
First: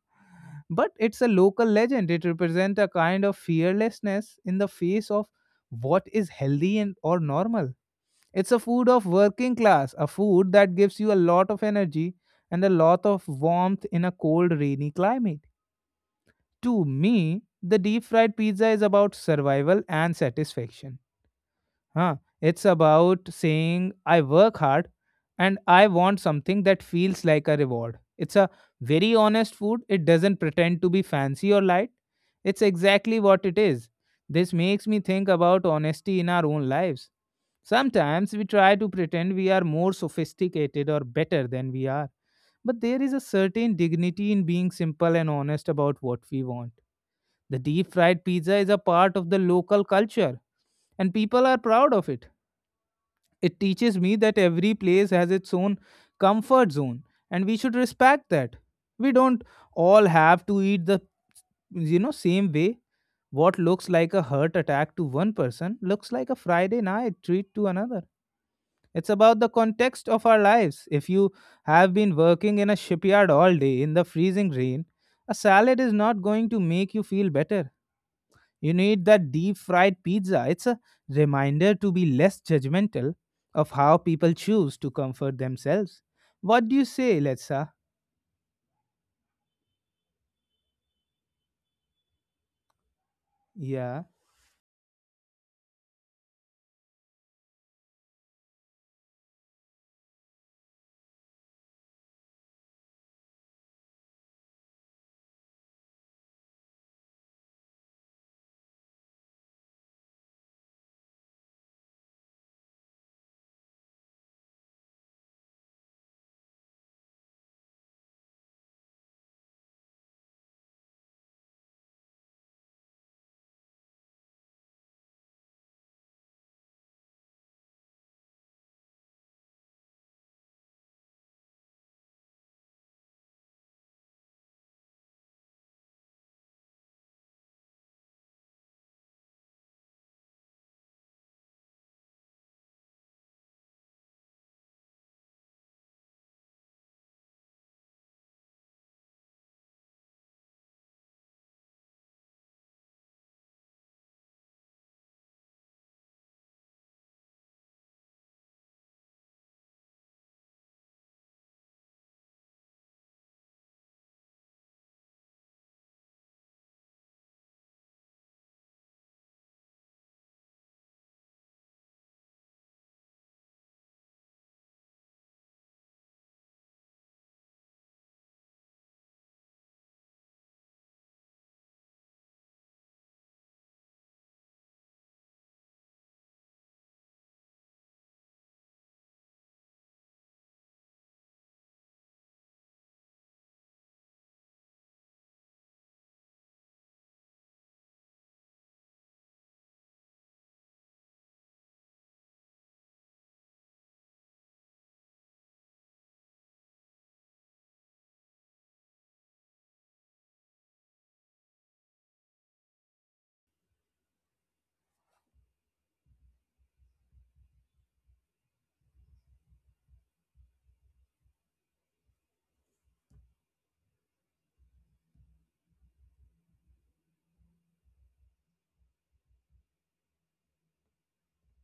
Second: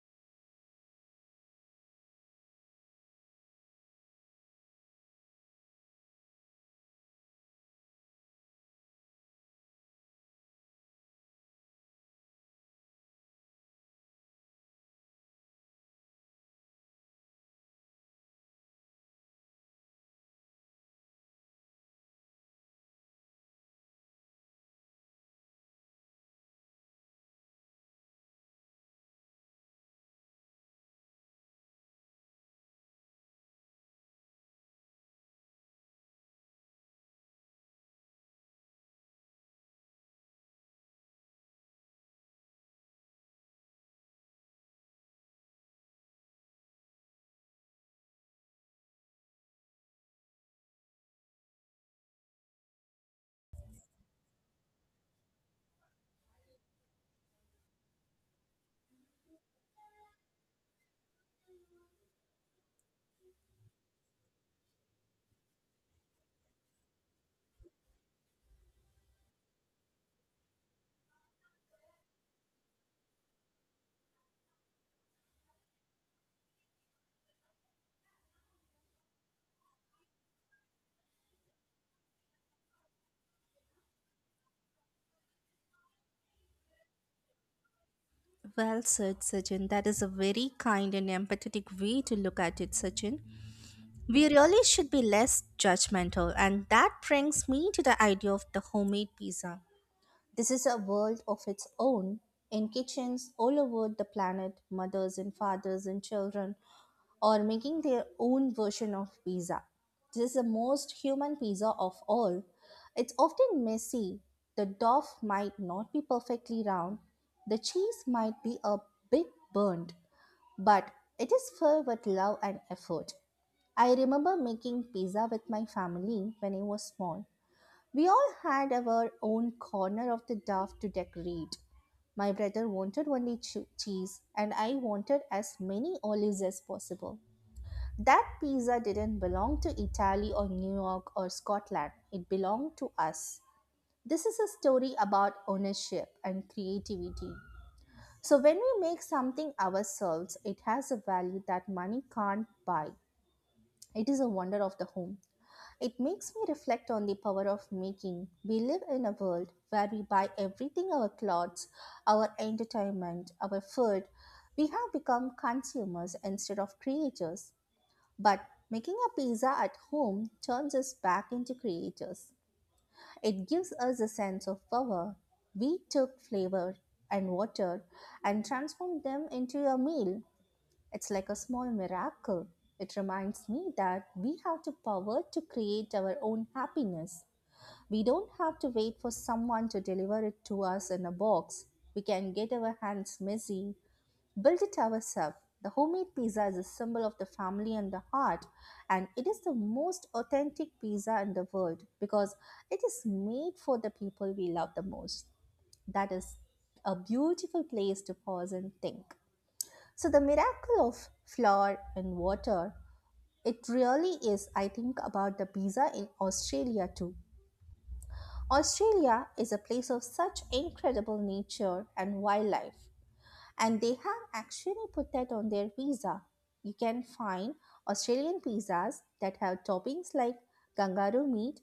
[SPEAKER 1] but it's a local legend. It represents a kind of fearlessness in the face of what is healthy and or normal. It's a food of working class, a food that gives you a lot of energy and a lot of warmth in a cold, rainy climate. To me, the deep fried pizza is about survival and satisfaction. Huh? It's about saying, I work hard and I want something that feels like a reward. It's a very honest food. It doesn't pretend to be fancy or light. It's exactly what it is. This makes me think about honesty in our own lives. Sometimes we try to pretend we are more sophisticated or better than we are. But there is a certain dignity in being simple and honest about what we want. The deep fried pizza is a part of the local culture, and people are proud of it. It teaches me that every place has its own comfort zone and we should respect that. We don't all have to eat the same way. What looks like a heart attack to one person looks like a Friday night treat to another. It's about the context of our lives. If you have been working in a shipyard all day in the freezing rain, a salad is not going to make you feel better. You need that deep fried pizza. It's a reminder to be less judgmental of how people choose to comfort themselves. What do you say, Letsa?
[SPEAKER 2] Well said, Sachin. That is a very kind and empathetic way to look at it, Sachin.
[SPEAKER 1] Yeah,
[SPEAKER 2] We really should be less judgmental, and that brings me to the idea of the homemade pizza. This is a world of its own. In kitchens all over the planet, mothers and fathers and children or making their own version of pizza. This is the most human pizza of all. It's often messy. The dough might not be perfectly round. The cheese might be a bit burnt, but it is filled with love and effort. I remember making pizza with my family when I was small. We all had our own corner of the dough to decorate. My brother wanted only cheese, and I wanted as many olives as possible. That pizza didn't belong to Italy or New York or Scotland. It belonged to us. This is a story about ownership and creativity. So, when we make something ourselves, it has a value that money can't buy. It is a wonder of the home. It makes me reflect on the power of making. We live in a world where we buy everything, our clothes, our entertainment, our food. We have become consumers instead of creators. But making a pizza at home turns us back into creators. It gives us a sense of power. We took flavor and water and transformed them into a meal. It's like a small miracle. It reminds me that we have the power to create our own happiness. We don't have to wait for someone to deliver it to us in a box. We can get our hands messy, built it ourselves. The homemade pizza is a symbol of the family and the heart, and it is the most authentic pizza in the world because it is made for the people we love the most. That is a beautiful place to pause and think. So, the miracle of flour and water, it really is, I think, about the pizza in Australia too. Australia is a place of such incredible nature and wildlife and they have actually put that on their pizza. You can find Australian pizzas that have toppings like kangaroo meat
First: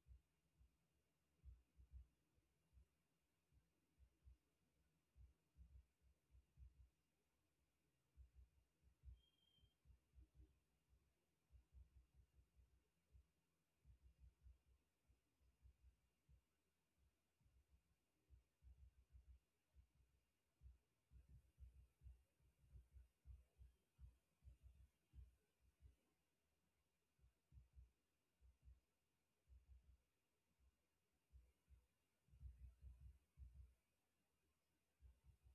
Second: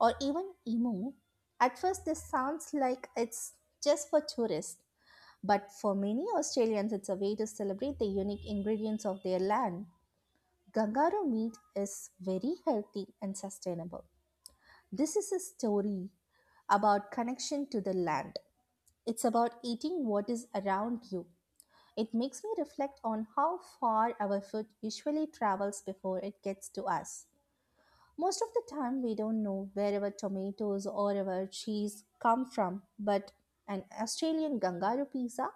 [SPEAKER 2] or even emu. At first, this sounds like it's just for tourists, but for many Australians, it's a way to celebrate the unique ingredients of their land. Kangaroo meat is very healthy and sustainable. This is a story about connection to the land. It's about eating what is around you. It makes me reflect on how far our food usually travels before it gets to us. Most of the time, we don't know where our tomatoes or our cheese come from, but an Australian Gangaru pizza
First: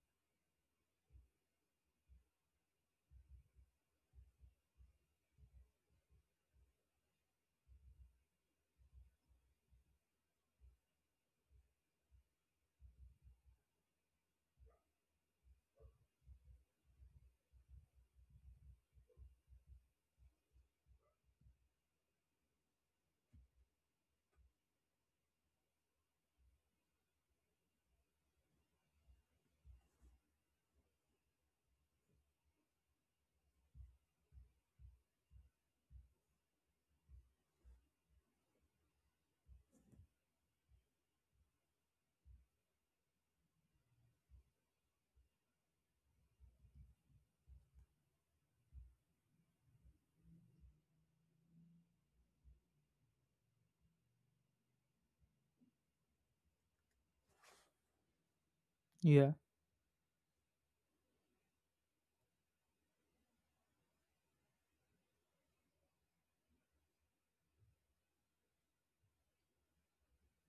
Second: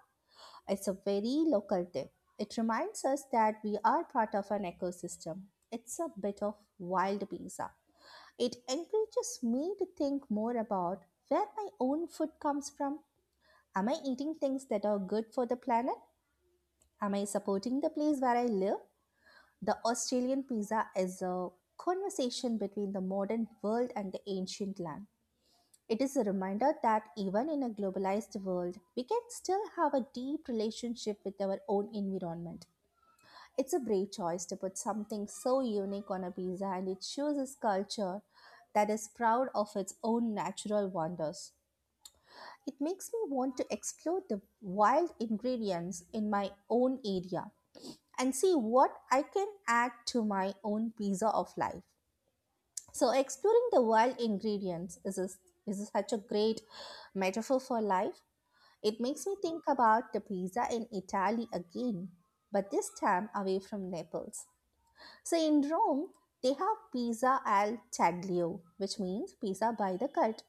[SPEAKER 2] is a very local dip. It reminds us that we are part of an ecosystem. It's a bit of wild pizza. It encourages me to think more about where my own food comes from. Am I eating things that are good for the planet? Am I supporting the place where I live? The Australian pizza is a conversation between the modern world and the ancient land. It is a reminder that even in a globalized world, we can still have a deep relationship with our own environment. It's a brave choice to put something so unique on a pizza and it shows a culture that is proud of its own natural wonders. It makes me want to explore the wild ingredients in my own area and see what I can add to my own pizza of life. So, exploring the wild ingredients is such a great metaphor for life. It makes
[SPEAKER 1] yeah,
[SPEAKER 2] me think about the pizza in Italy again, but this time away from Naples. So, in Rome, they have pizza al taglio, which means pizza by the cut.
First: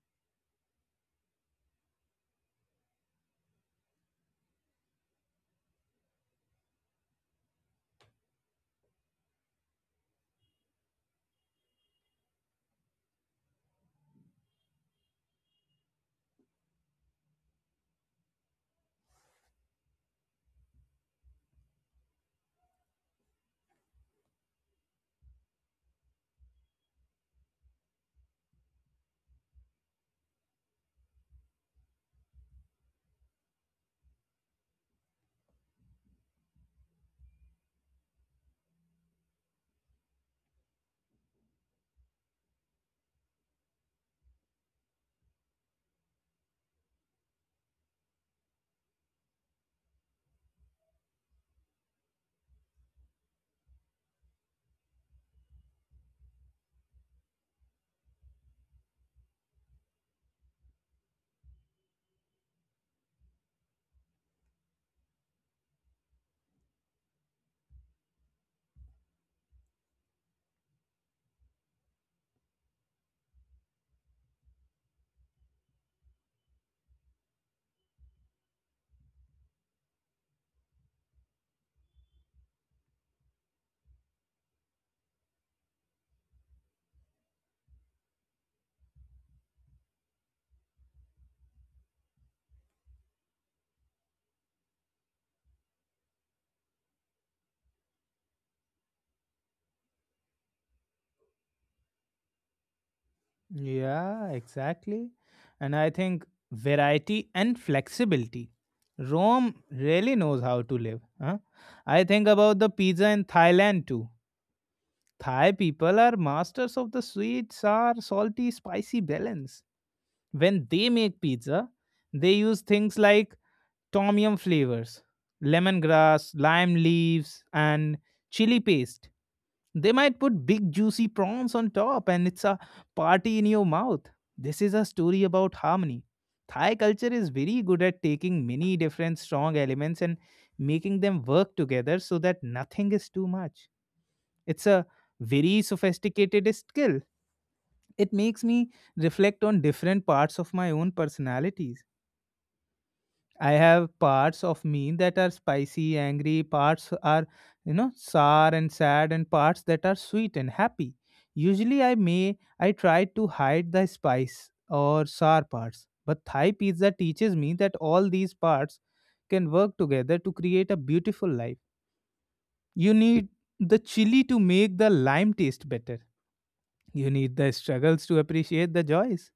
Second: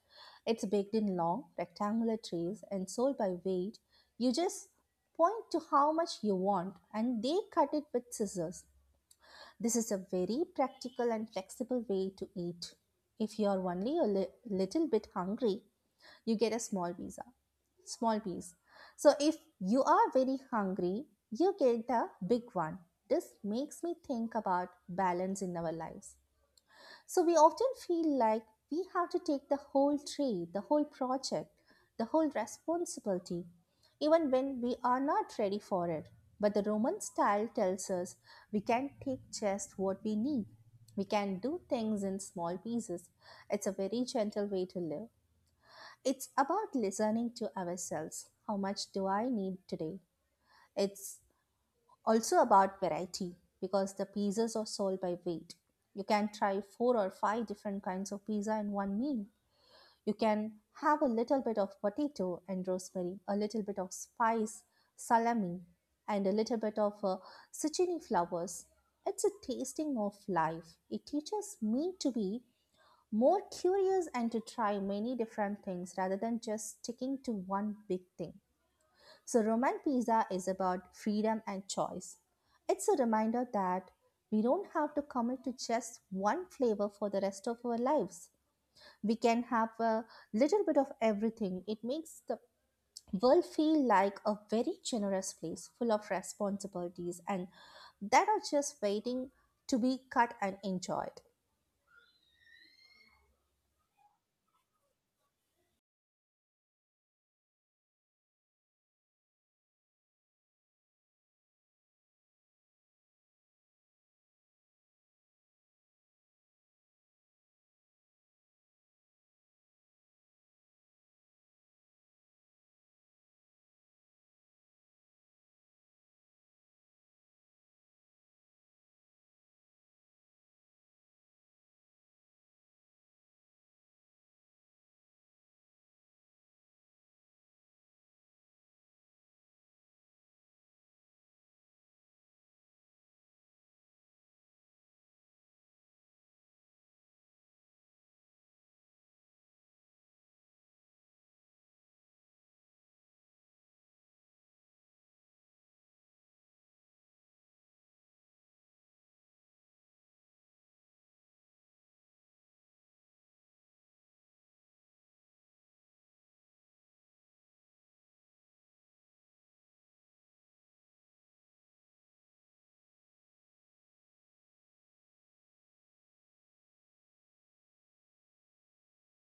[SPEAKER 2] It's baked in long, rectangular trays and sold by weight. You just point to how much you want, and they cut it with scissors. This is a very practical and flexible way to eat. If you're only a little bit hungry, you get a small pizza, small piece. So if you are very hungry, you get the big one. This makes me think about balance in our lives. So we often feel like we have to take the whole tree, the whole project, the whole responsibility, even when we are not ready for it. But the Roman style tells us we can take just what we need. We can do things in small pieces. It's a very gentle way to live. It's about listening to ourselves. How much do I need today? It's also about variety because the pizzas are sold by weight. You can try four or five different kinds of pizza in one meal. You can have a little bit of potato and rosemary, a little bit of spice, salami, and a little bit of zucchini flowers. It's a tasting of life. It teaches me to be more curious and to try many different things rather than just sticking to one big thing. So, Roman pizza is about freedom and choice. It's a reminder that we don't have to commit to just one flavor for the rest of our lives. We can have a little bit of everything. It makes the world feel like a very generous place full of responsibilities and that are just waiting to be cut and enjoyed.
[SPEAKER 1] yeah, exactly. And I think variety and flexibility. Rome really knows how to live. Huh? I think about the pizza in Thailand too. Thai people are masters of the sweet, sour, salty, spicy balance. When they make pizza, they use things like tom yum flavors, lemongrass, lime leaves, and chili paste. They might put big juicy prawns on top, and it's a party in your mouth. This is a story about harmony. Thai culture is very good at taking many different strong elements and making them work together so that nothing is too much. It's a very sophisticated skill. It makes me reflect on different parts of my own personality. I have parts of me that are spicy, angry, parts are sour and sad, and parts that are sweet and happy. Usually, I try to hide the spice or sour parts, but Thai pizza teaches me that all these parts can work together to create a beautiful life. You need the chili to make the lime taste better. You need the struggles to appreciate the joys.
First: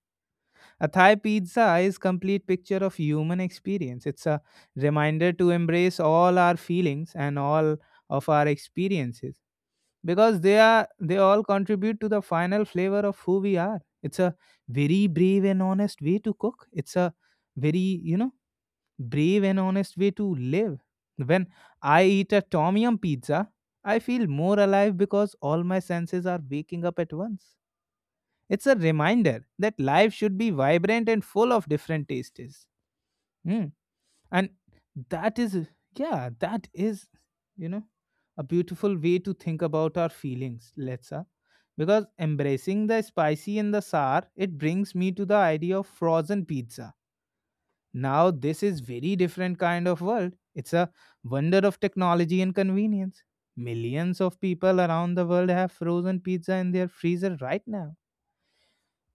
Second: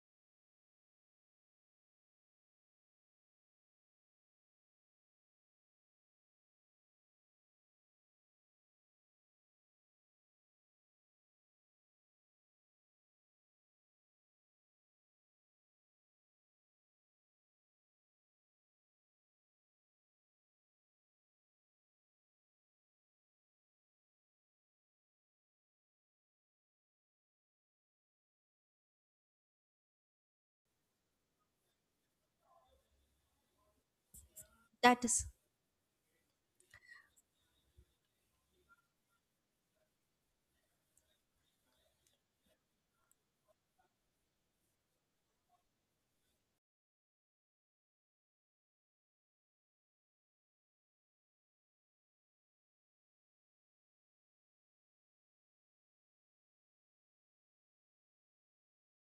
[SPEAKER 1] A Thai pizza is complete picture of human experience. It's a reminder to embrace all our feelings and all of our experiences because they all contribute to the final flavor of who we are. It's a very brave and honest way to cook. It's a very brave and honest way to live. When I eat a tom yum pizza, I feel more alive because all my senses are waking up at once. It's a reminder that life should be vibrant and full of different tastes. Mm. And
[SPEAKER 2] That is,
[SPEAKER 1] that is, yeah, that is, you know, a beautiful way to think about our feelings, Letsa. Because embracing the spicy and the sour, it brings me to the idea of frozen pizza. Now this is very different kind of world. It's a wonder of technology and convenience. Millions of people around the world have frozen pizza in their freezer right now.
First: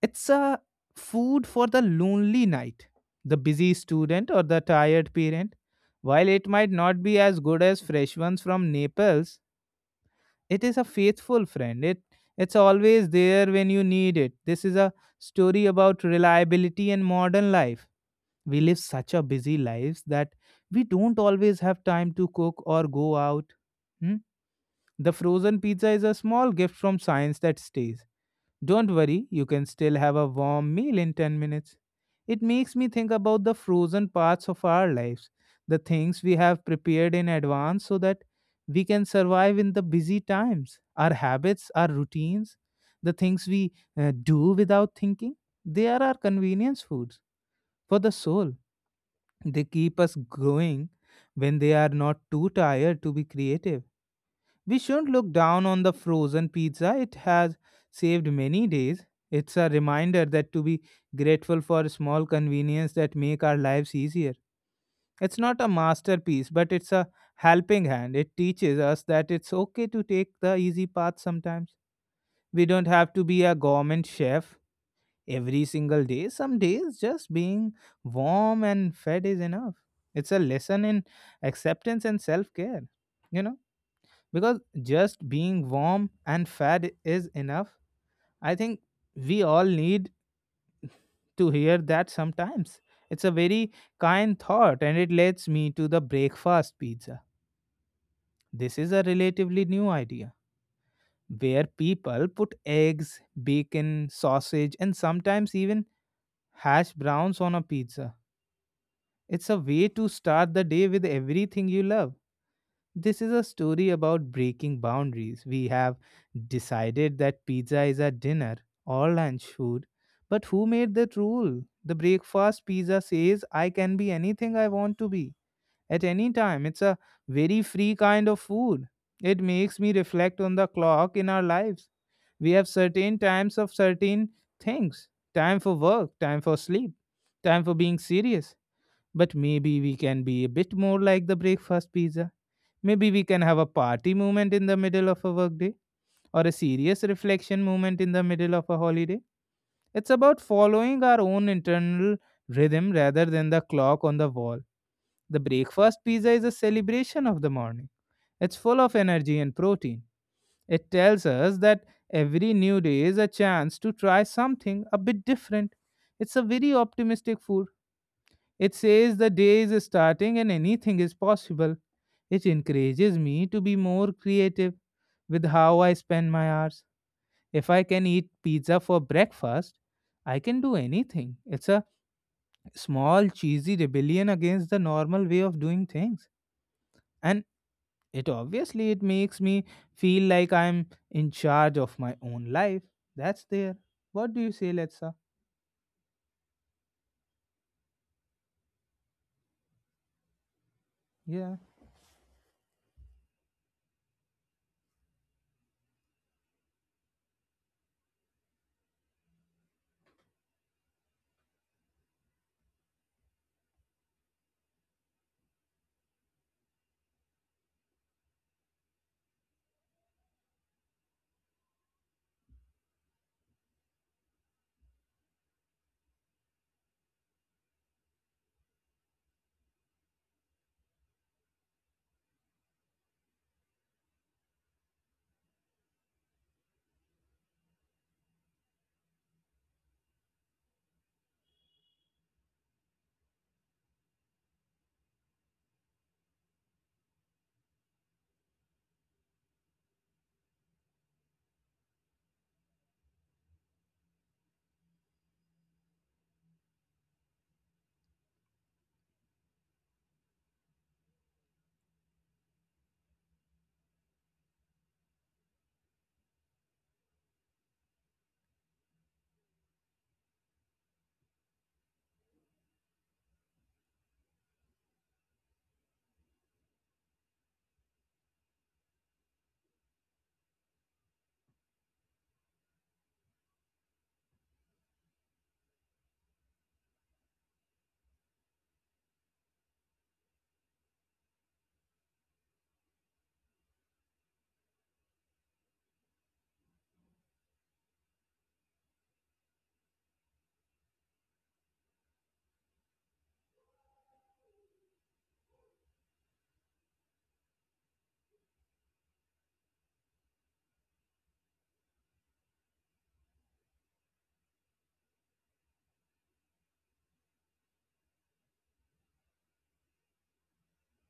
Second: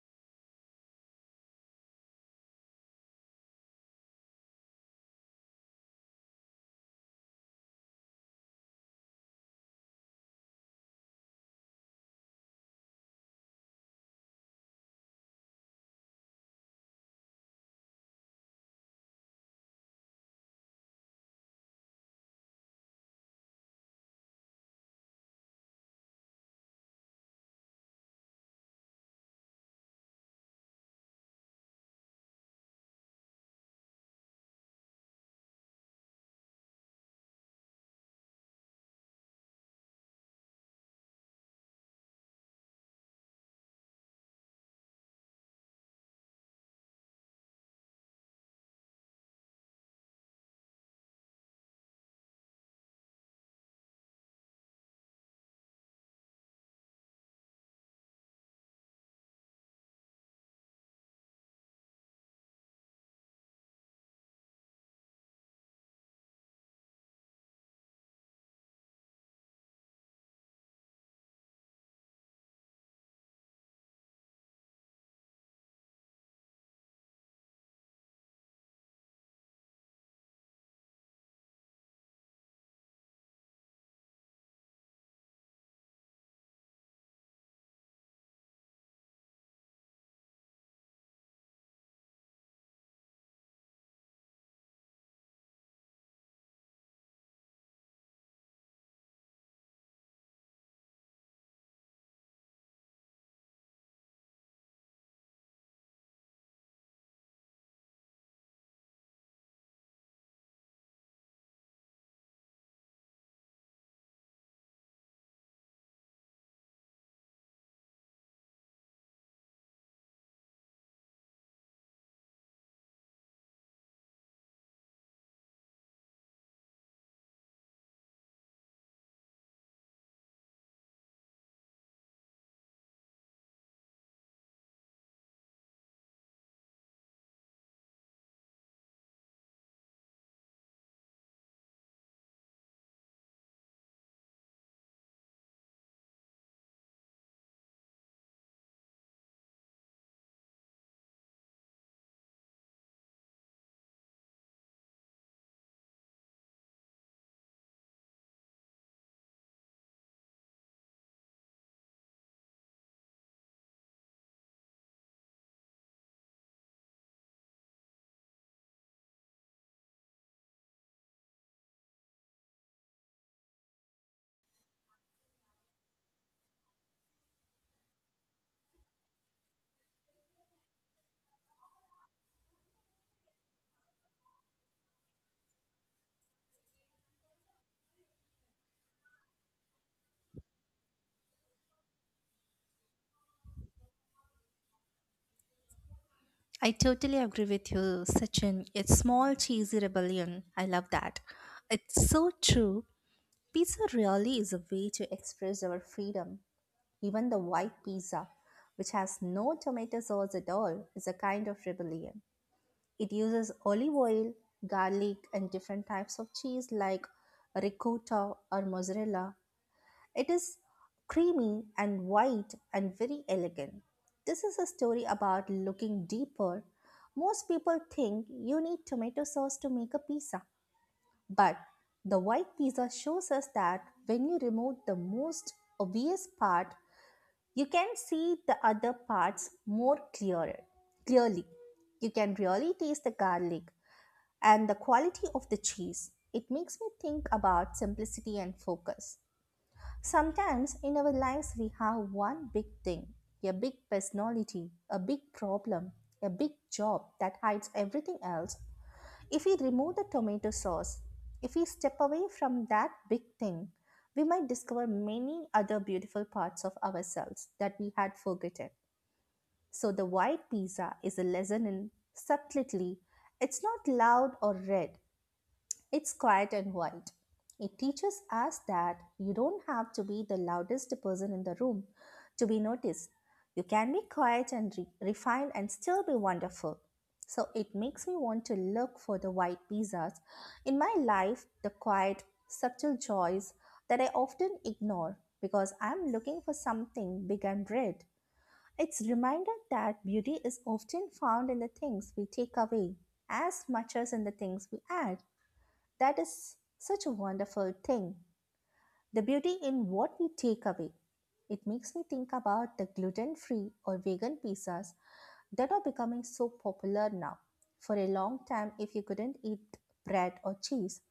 [SPEAKER 1] It's a food for the lonely night, the busy student, or the tired parent. While it might not be as good as fresh ones from Naples, it is a faithful friend. It's always there when you need it. This is a story about reliability and modern life. We live such a busy lives that we don't always have time to cook or go out. Hmm? The frozen pizza is a small gift from science that stays. Don't worry, you can still have a warm meal in 10 minutes. It makes me think about the frozen parts of our lives, the things we have prepared in advance so that we can survive in the busy times, our habits, our routines, the things we do without thinking. They are our convenience foods for the soul. They keep us going when they are not too tired to be creative. We shouldn't look down on the frozen pizza. It has saved many days. It's a reminder that to be grateful for small convenience that make our lives easier. It's not a masterpiece, but it's a helping hand. It teaches us that it's okay to take the easy path sometimes. We don't have to be a government chef every single day. Some days just being warm and fed is enough. It's a lesson in acceptance and self-care you know because just being warm and fed is enough. I think we all need to hear that sometimes. It's a very kind thought, and it leads me to the breakfast pizza. This is a relatively new idea where people put eggs, bacon, sausage, and sometimes even hash browns on a pizza. It's a way to start the day with everything you love. This is a story about breaking boundaries. We have decided that pizza is a dinner or lunch food, but who made that rule? The breakfast pizza says I can be anything I want to be at any time. It's a very free kind of food. It makes me reflect on the clock in our lives. We have certain times of certain things: time for work, time for sleep, time for being serious. But maybe we can be a bit more like the breakfast pizza. Maybe we can have a party moment in the middle of a workday or a serious reflection moment in the middle of a holiday. It's about following our own internal rhythm rather than the clock on the wall. The breakfast pizza is a celebration of the morning. It's full of energy and protein. It tells us that every new day is a chance to try something a bit different. It's a very optimistic food. It says the day is starting and anything is possible. It encourages me to be more creative with how I spend my hours. If I can eat pizza for breakfast, I can do anything. It's a small cheesy rebellion against the normal way of doing things. And it obviously it makes me feel like I'm in charge of my own life. That's there. What do you say, Letsa?
[SPEAKER 2] I totally agree with you, Sachin. It's small, cheesy rebellion. I love that.
[SPEAKER 1] Yeah,
[SPEAKER 2] It's so true. Pizza really is a way to express our freedom. Even the white pizza, which has no tomato sauce at all, is a kind of rebellion. It uses olive oil, garlic, and different types of cheese like ricotta or mozzarella. It is creamy and white and very elegant. This is a story about looking deeper. Most people think you need tomato sauce to make a pizza, but the white pizza shows us that when you remove the most obvious part, you can see the other parts more clearer. Clearly, you can really taste the garlic and the quality of the cheese. It makes me think about simplicity and focus. Sometimes in our lives, we have one big thing, a big personality, a big problem, a big job that hides everything else. If we remove the tomato sauce, if we step away from that big thing, we might discover many other beautiful parts of ourselves that we had forgotten. So, the white pizza is a lesson in subtlety. It's not loud or red, it's quiet and white. It teaches us that you don't have to be the loudest person in the room to be noticed. You can be quiet and refined and still be wonderful. So it makes me want to look for the white pizzas in my life, the quiet, subtle joys that I often ignore because I'm looking for something big and red. It's a reminder that beauty is often found in the things we take away as much as in the things we add. That is such a wonderful thing. The beauty in what we take away. It makes me think about the gluten free or vegan pizzas that are becoming so popular now. For a long time, if you couldn't eat bread or cheese,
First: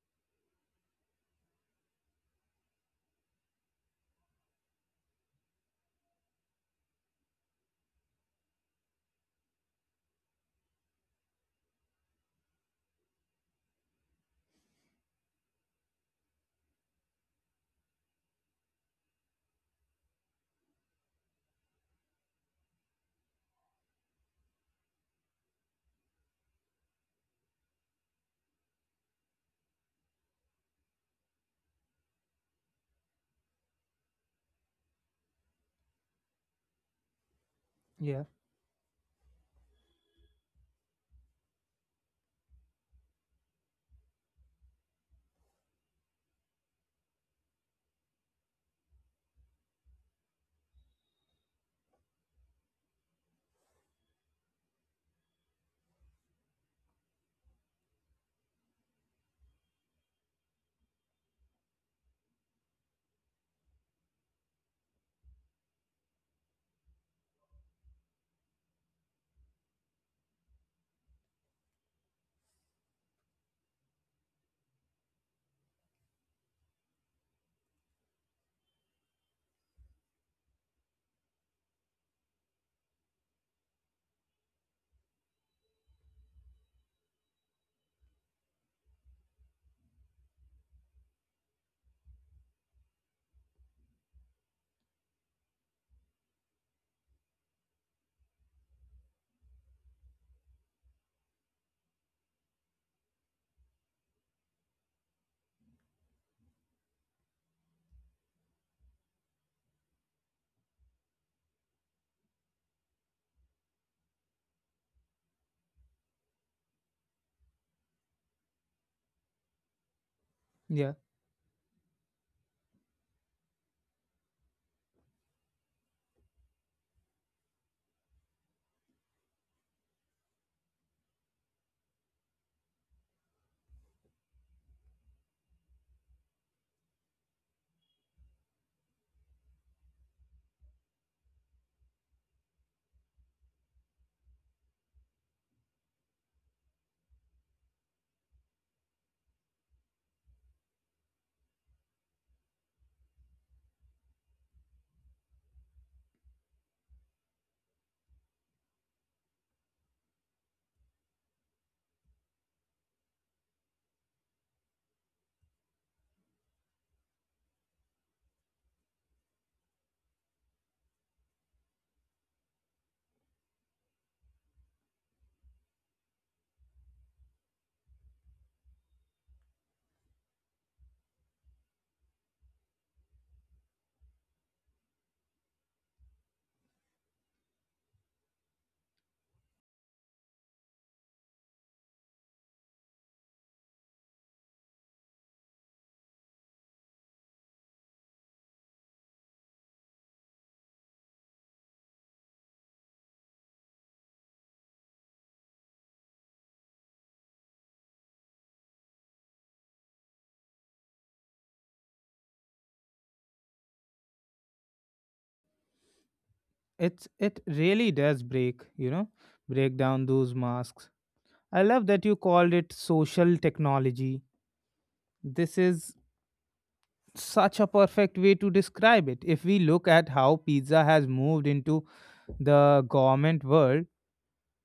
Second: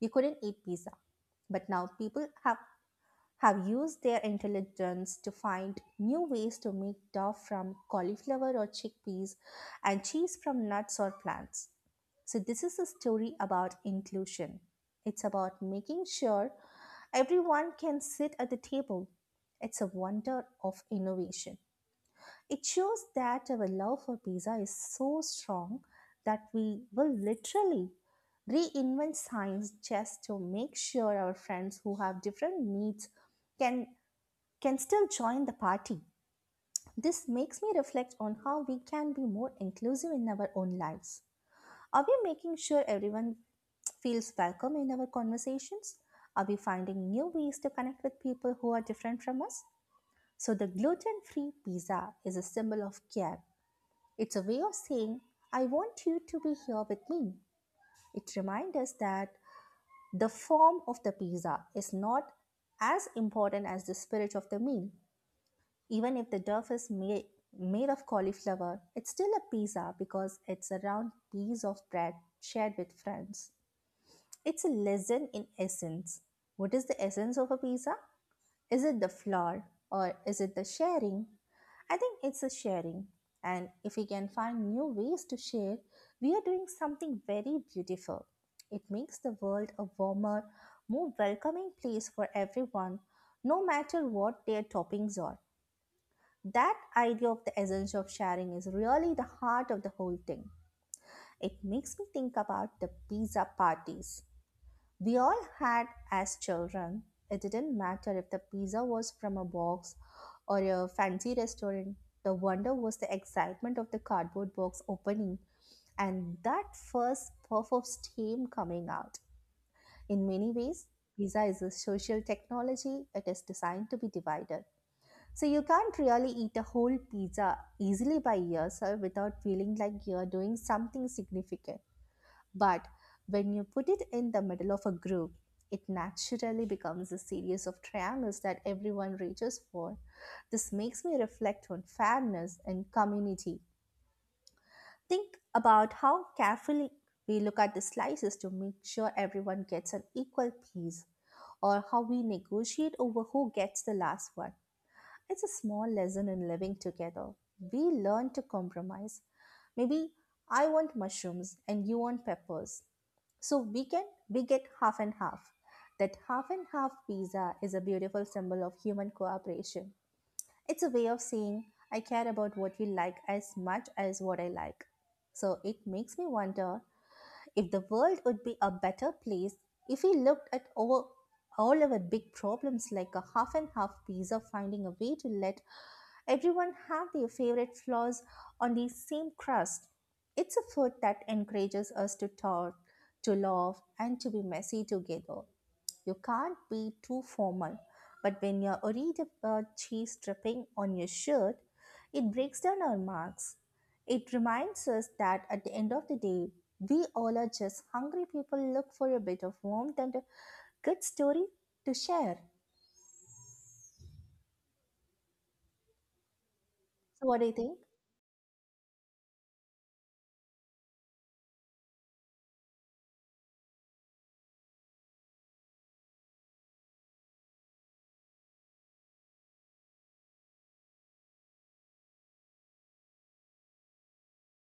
[SPEAKER 2] you couldn't eat pizza. But now people have used their intelligence to find new ways to make dough from cauliflower or chickpeas and cheese from nuts or plants. So, this is a story about inclusion. It's about making sure everyone can sit at the table. It's a wonder of innovation. It shows that our love for pizza is so strong that we will literally reinvent science just to make sure our friends who have different needs can can still join the party. This makes me reflect
[SPEAKER 1] yeah,
[SPEAKER 2] on how we can be more inclusive in our own lives. Are we making sure everyone feels welcome in our conversations? Are we finding new ways to connect with people who are different from us? So, the gluten free pizza is a symbol of care. It's a way of saying, I want you to be here with me. It reminds us that the form of the pizza is not as important as the spirit of the meal. Even if the dough is made of cauliflower, it's still a pizza because it's a round piece of bread shared with friends. It's a lesson in essence. What is the essence of a pizza? Is it the flour or is it the sharing? I think it's a sharing. And if we can find new ways to share, we are doing something very beautiful. It makes the world a warmer, more welcoming place for everyone, no matter what their toppings are. That idea of the essence of sharing is really the heart of the whole thing. It makes me think about the pizza parties we all had as children. It didn't matter if the pizza was from a box or a fancy restaurant. The wonder was the excitement of the cardboard box opening and that first puff of steam coming out. In many ways,
[SPEAKER 1] yeah.
[SPEAKER 2] pizza is a social technology, it is designed to be divided. So you can't really eat a whole pizza easily by yourself without feeling like you're doing something significant. But when you put it in the middle of a group, it naturally becomes a series of triangles that everyone reaches for. This makes me reflect on fairness and community. Think about how carefully we look at the slices to make sure everyone gets an equal piece, or how we negotiate over who gets the last one. It's a small lesson in living together. We learn to compromise. Maybe I want mushrooms and you want peppers. So we get half and half. That half and half pizza is a beautiful symbol of human cooperation. It's a way of saying I care about what you like as much as what I like. So it makes me wonder if the world would be a better place if we looked at over all our big problems like a half and half pizza finding a way to let everyone have their favorite flaws on the same crust. It's a food that encourages us to talk, to laugh, and to be messy together. You can't be too formal, but when you're worried about cheese dripping on your shirt, it breaks down our marks. It reminds us that at the end of the day, we all are just hungry people look for a bit of warmth and a good story to share.
[SPEAKER 1] It's
[SPEAKER 2] So, what
[SPEAKER 1] it
[SPEAKER 2] do you think?
[SPEAKER 1] really does break, you know, break down those masks. I love that you called it social technology. This is such a perfect way to describe it. If we look at how pizza has moved into the government world,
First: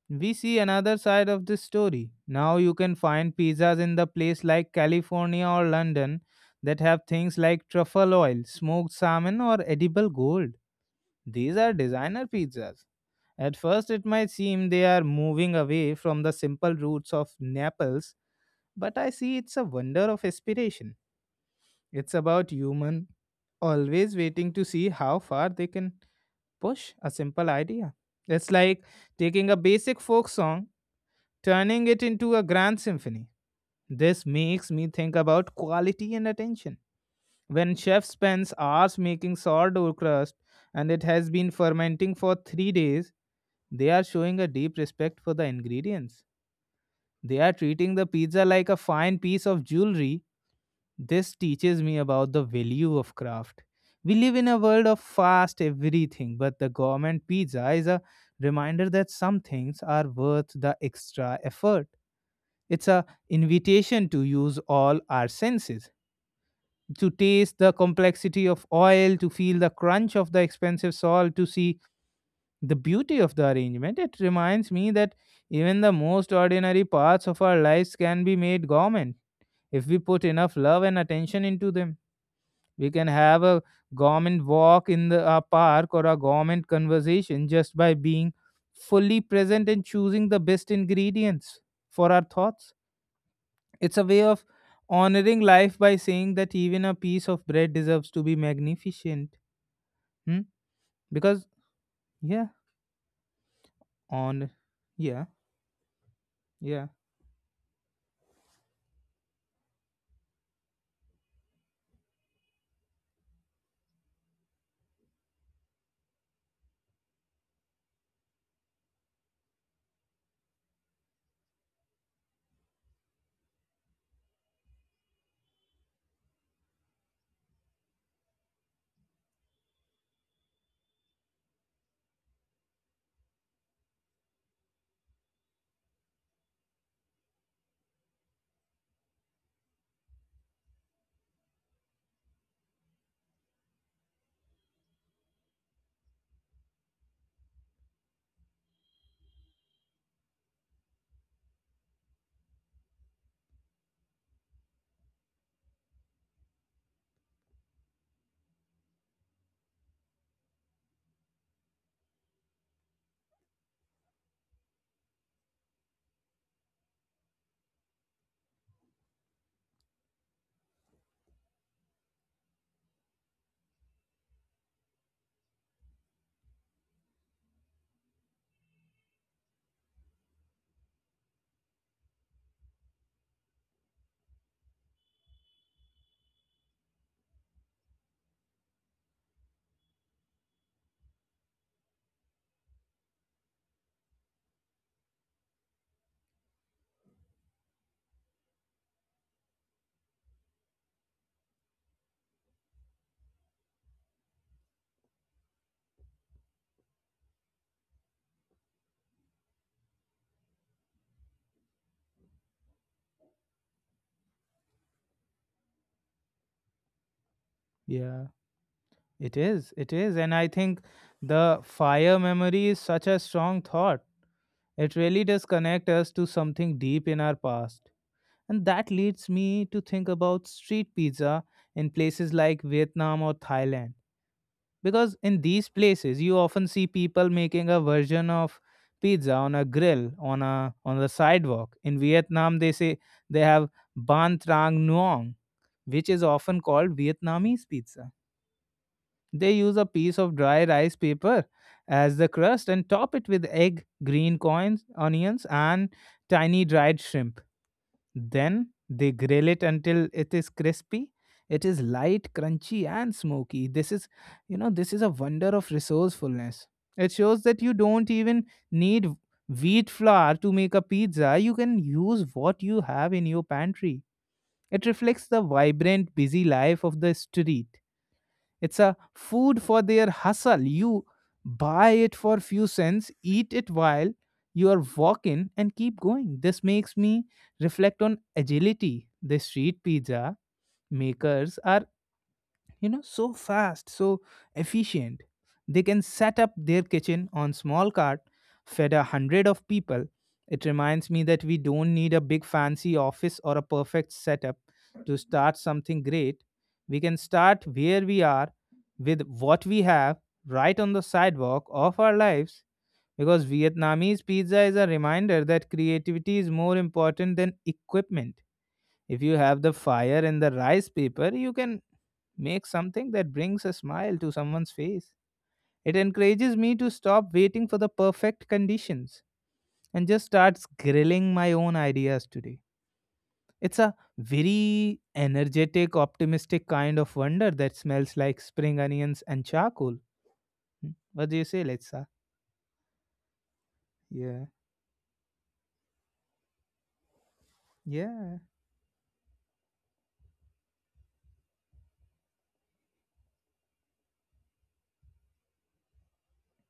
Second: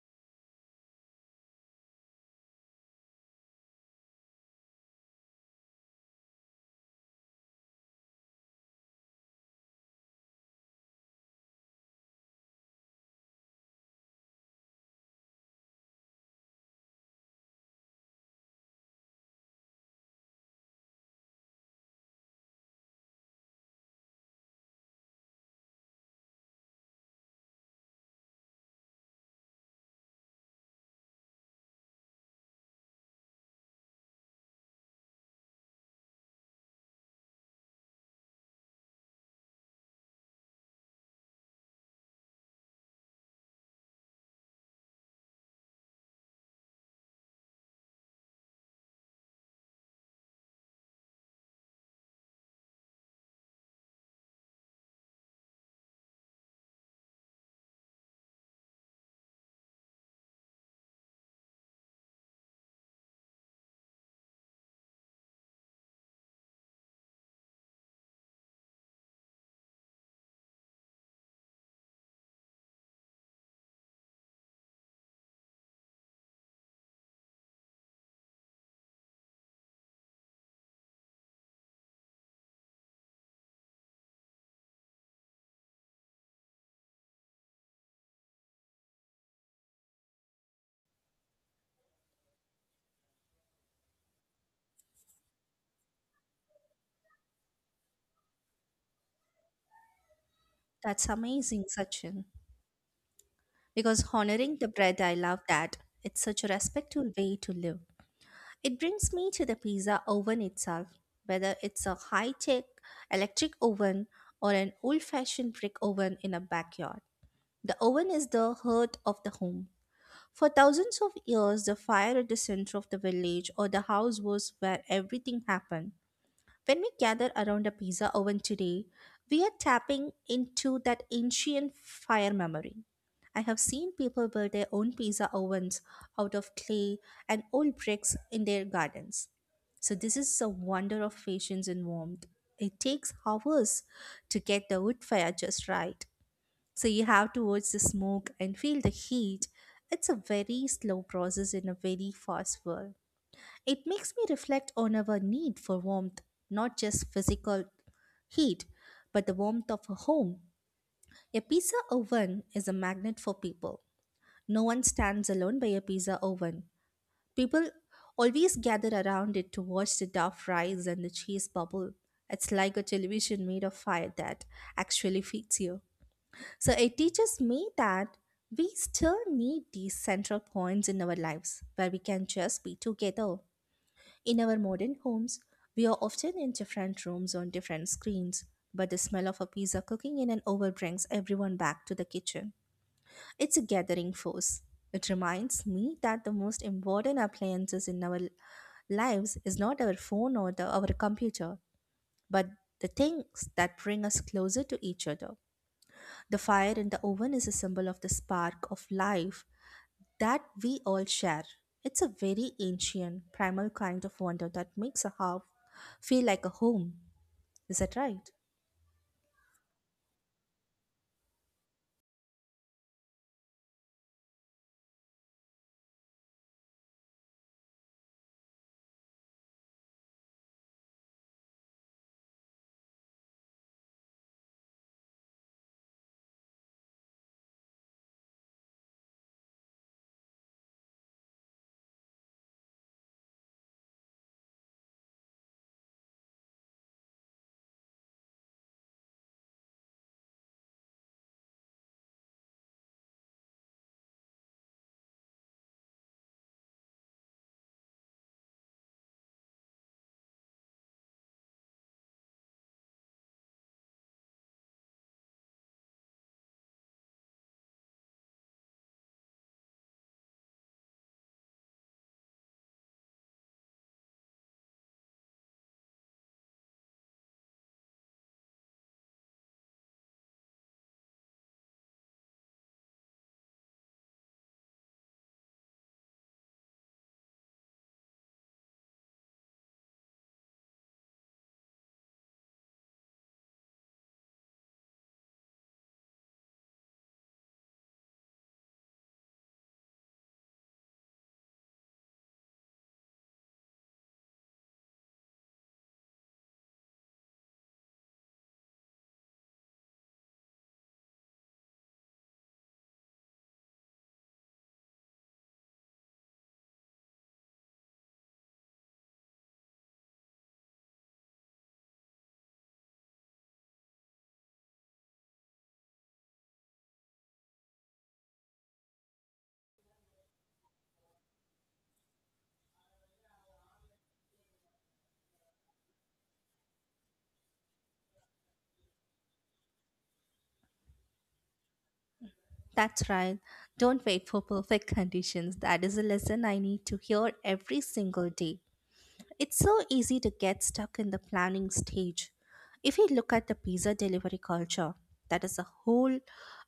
[SPEAKER 1] we see another side of this story. Now you can find pizzas in the place like California or London that have things like truffle oil, smoked salmon or edible gold. These are designer pizzas. At first, it might seem they are moving away from the simple roots of Naples, but I see it's a wonder of aspiration. It's about human always waiting to see how far they can push a simple idea. It's like taking a basic folk song, turning it into a grand symphony. This makes me think about quality and attention. When chef spends hours making sourdough crust and it has been fermenting for 3 days, they are showing a deep respect for the ingredients. They are treating the pizza like a fine piece of jewelry. This teaches me about the value of craft. We live in a world of fast everything, but the government pizza is a reminder that some things are worth the extra effort. It's a invitation to use all our senses, to taste the complexity of oil, to feel the crunch of the expensive salt, to see the beauty of the arrangement. It reminds me that even the most ordinary parts of our lives can be made government if we put enough love and attention into them. We can have a government walk in the a park or a government conversation just by being fully present and choosing the best ingredients for our thoughts. It's a way of honoring life by saying that even a piece of bread deserves to be magnificent. Hmm?
[SPEAKER 2] That's
[SPEAKER 1] Because
[SPEAKER 2] amazing, Sachin.
[SPEAKER 1] yeah,
[SPEAKER 2] Because
[SPEAKER 1] on
[SPEAKER 2] honoring the bread, I
[SPEAKER 1] yeah,
[SPEAKER 2] love that. It's such a
[SPEAKER 1] yeah,
[SPEAKER 2] respectful way to live. It brings me to the pizza oven itself, whether it's a high-tech electric oven or an old-fashioned brick oven in a backyard. The oven is the heart of the home. For thousands of years, the fire at the center of the village or the house was where everything happened. When we gather around a pizza oven today, we are tapping into that ancient fire memory. I have seen people build their own pizza ovens out of clay and old bricks in their gardens. So, this is a wonder of patience and warmth. It takes hours to get the wood fire just right. So, you have to watch the smoke and feel the heat. It's a very slow process in a very fast world. It makes me reflect on our need for warmth, not just physical heat, but the warmth of a home. A pizza oven is a magnet for people. No one stands alone by a pizza oven. People always gather around it to watch the dough rise and the cheese bubble. It's like a television made of fire that actually feeds you. So it teaches me that we still need these central points in our lives where we can just be together. In our modern homes, we are often in different rooms on different screens, but the smell of a pizza cooking in an oven brings everyone back to the kitchen. It's a gathering force. It reminds me that the most important appliances in our lives is not our phone or our computer, but the things that bring us closer to each other. The fire in the oven is a symbol of the spark of life that we all share. It's a very ancient, primal kind of wonder that makes a house feel like a home. Is that
[SPEAKER 1] yeah.
[SPEAKER 2] right?
[SPEAKER 1] It is, it is. And I think the fire memory is such a strong thought. It really does connect us to something deep in our past. And that leads me to think about street pizza in places like Vietnam or Thailand. Because in these places, you often see people making a version of pizza on a grill, on a on the sidewalk. In Vietnam, they say they have ban trang nuong, which is often called Vietnamese pizza. They use a piece of dry rice paper as the crust and top it with egg, green coins, onions, and tiny dried shrimp. Then they grill it until it is crispy. It is light, crunchy, and smoky. This is, you know, this is a wonder of resourcefulness. It shows that you don't even need wheat flour to make a pizza. You can use what you have in your pantry. It reflects the vibrant, busy life of the street. It's a food for their hustle. You buy it for few cents, eat it while you are walking, and keep going. This makes me reflect on agility. The street pizza makers are, you know, so fast, so efficient. They can set up their kitchen on small cart, fed a hundred of people. It reminds me that we don't need a big fancy office or a perfect setup to start something great. We can start where we are with what we have, right on the sidewalk of our lives, because Vietnamese pizza is a reminder that creativity is more important than equipment. If you have the fire and the rice paper, you can make something that brings a smile to someone's face. It encourages me to stop waiting for the perfect conditions and just starts grilling my own ideas today. It's a very energetic, optimistic kind of wonder that smells like spring onions and charcoal. Hmm. What do you say, Letsa?
[SPEAKER 2] That's right. Don't wait for
[SPEAKER 1] Yeah,
[SPEAKER 2] perfect conditions. That is a lesson I need to hear every single
[SPEAKER 1] yeah,
[SPEAKER 2] day. It's so easy to get stuck in the planning stage. If you look at the pizza delivery culture, that is a whole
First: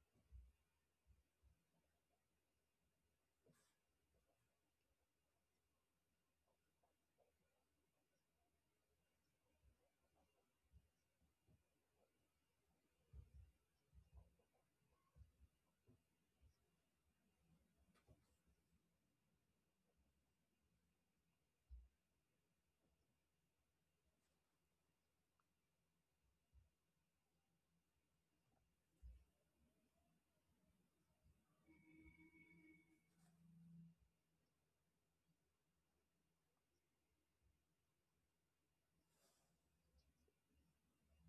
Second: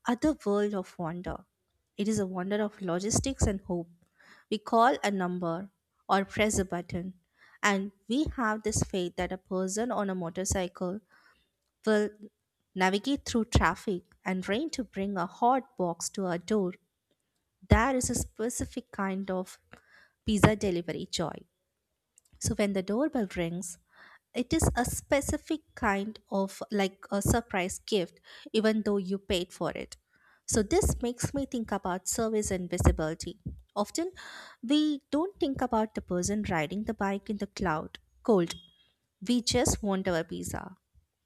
[SPEAKER 2] other world of wonder. It is a wonder of logistics and hope. We call a number or press a button, and we have this faith that a person on a motorcycle will navigate through traffic and rain to bring a hot box to our door. There is a specific kind of pizza delivery joy. So when the doorbell rings, it is a specific kind of like a surprise gift even though you paid for it. So this makes me think about service and visibility. Often we don't think about the person riding the bike in the cloud cold, we just want our pizza,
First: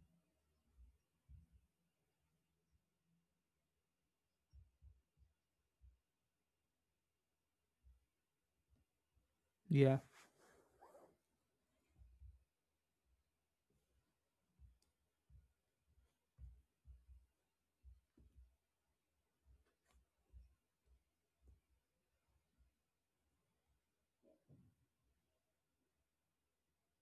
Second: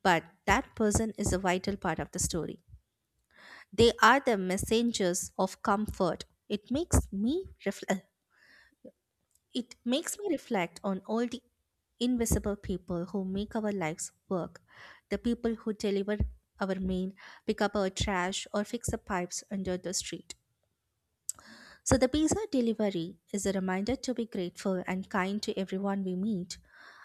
[SPEAKER 2] but that person is a vital part of the story. They are the messengers of comfort. It
[SPEAKER 1] yeah,
[SPEAKER 2] makes me reflect on all the invisible people who make our lives work, the people who deliver our mail, pick up our trash, or fix the pipes under the street. So, the pizza delivery is a reminder to be grateful and kind to everyone we meet.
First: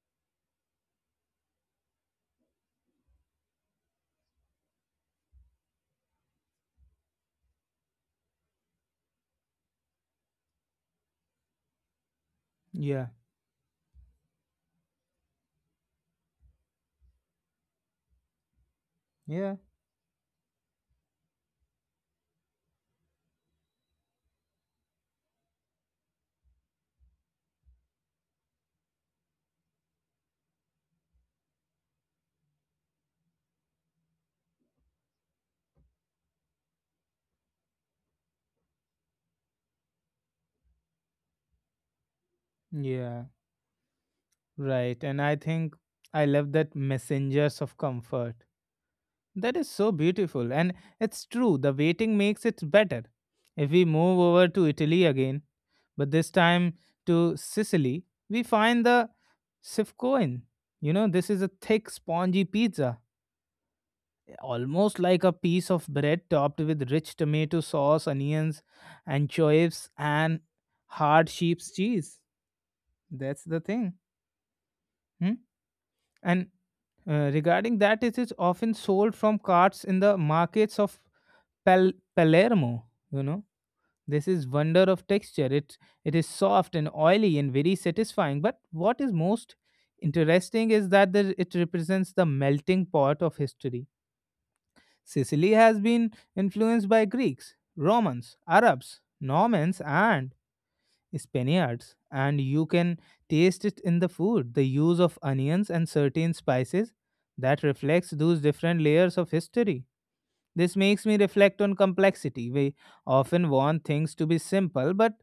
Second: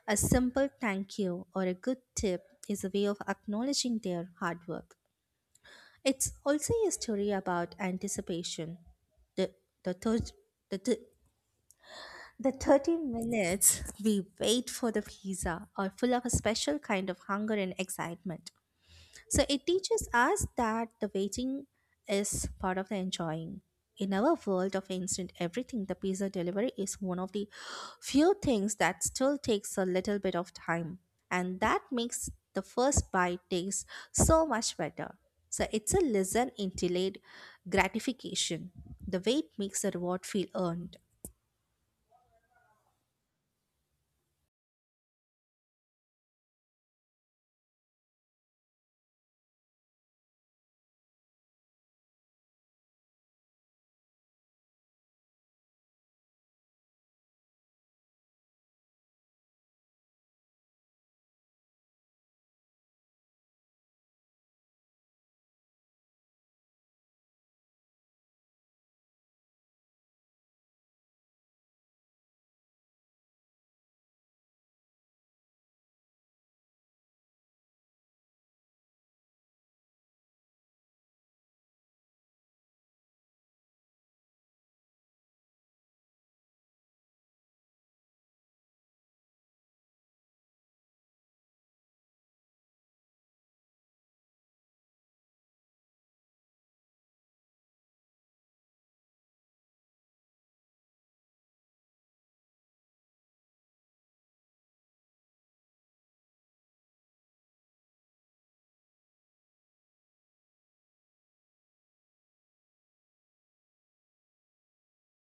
[SPEAKER 2] A simple thank you or a good tip is a way of acknowledging their hard work. It's also a story about anticipation, the, the, thirst- the The 30
[SPEAKER 1] yeah,
[SPEAKER 2] minutes we wait for the pizza are full of a special kind of hunger and excitement. So
[SPEAKER 1] yeah,
[SPEAKER 2] it teaches us that the waiting is part of the enjoying. In our world of instant everything, the pizza delivery is one of the few things that still takes a little bit of time. And that makes the first bite taste so much better. So it's a listen and delayed gratification. The wait makes the reward feel earned.
[SPEAKER 1] yeah. Right. And I think I love that messengers of comfort. That is so beautiful, and it's true, the waiting makes it better. If we move over to Italy again, but this time to Sicily, we find the sifcoin. You know, this is a thick, spongy pizza, almost like a piece of bread topped with rich tomato sauce, onions, anchovies, and hard sheep's cheese. That's the thing. Hmm? And regarding that, it is often sold from carts in the markets of Palermo, you know. This is wonder of texture. It is soft and oily and very satisfying. But what is most interesting is that the, it represents the melting pot of history. Sicily has been influenced by Greeks, Romans, Arabs, Normans, and Spaniards, and you can taste it in the food. The use of onions and certain spices that reflects those different layers of history. This makes me reflect on complexity. We often want things to be simple, but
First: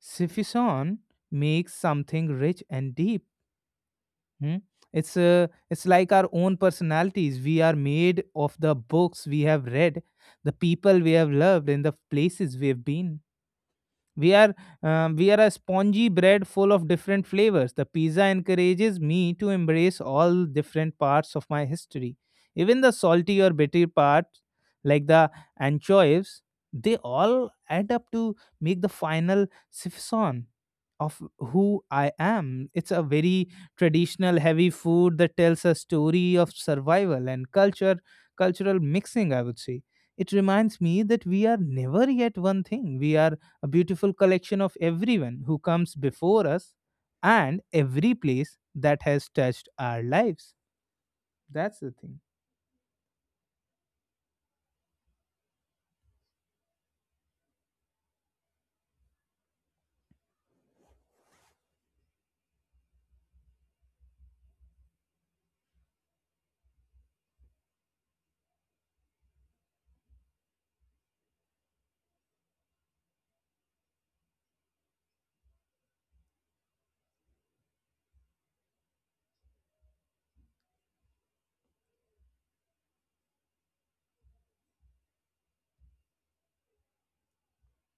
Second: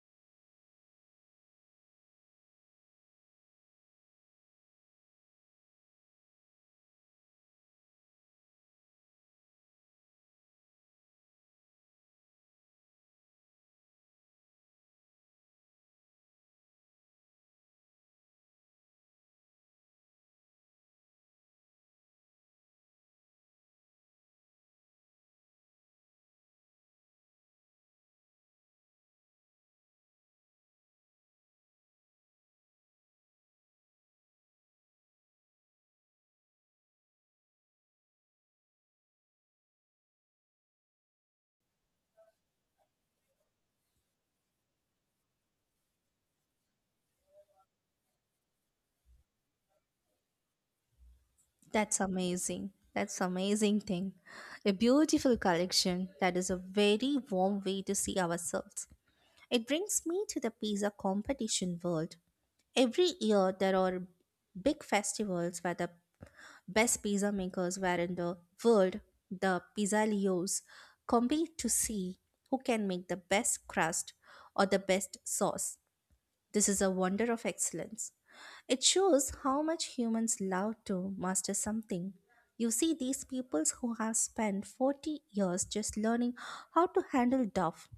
[SPEAKER 1] Suffusion makes something rich and deep. Hmm? It's like our own personalities. We are made of the books we have read, the people we have loved, and the places we have been. We are we are a spongy bread full of different flavors. The pizza encourages me to embrace all different parts of my history, even the salty or bitter parts, like the anchovies. They all add up to make the final sifson of who I am. It's a very traditional heavy food that tells a story of survival and culture, cultural mixing, I would say. It reminds me that we are never yet one thing. We are a beautiful collection of everyone who comes before us and every place that has touched our lives. That's the
[SPEAKER 2] That's
[SPEAKER 1] thing.
[SPEAKER 2] amazing. That's amazing thing. A beautiful collection. That is a very warm way to see ourselves. It brings me to the pizza competition world. Every year there are big festivals where the best pizza makers were in the world, the pizzalios, compete to see who can make the best crust or the best sauce. This is a wonder of excellence. It shows how much humans love to master something. You see, these peoples who have spent 40 years just learning how to handle duff,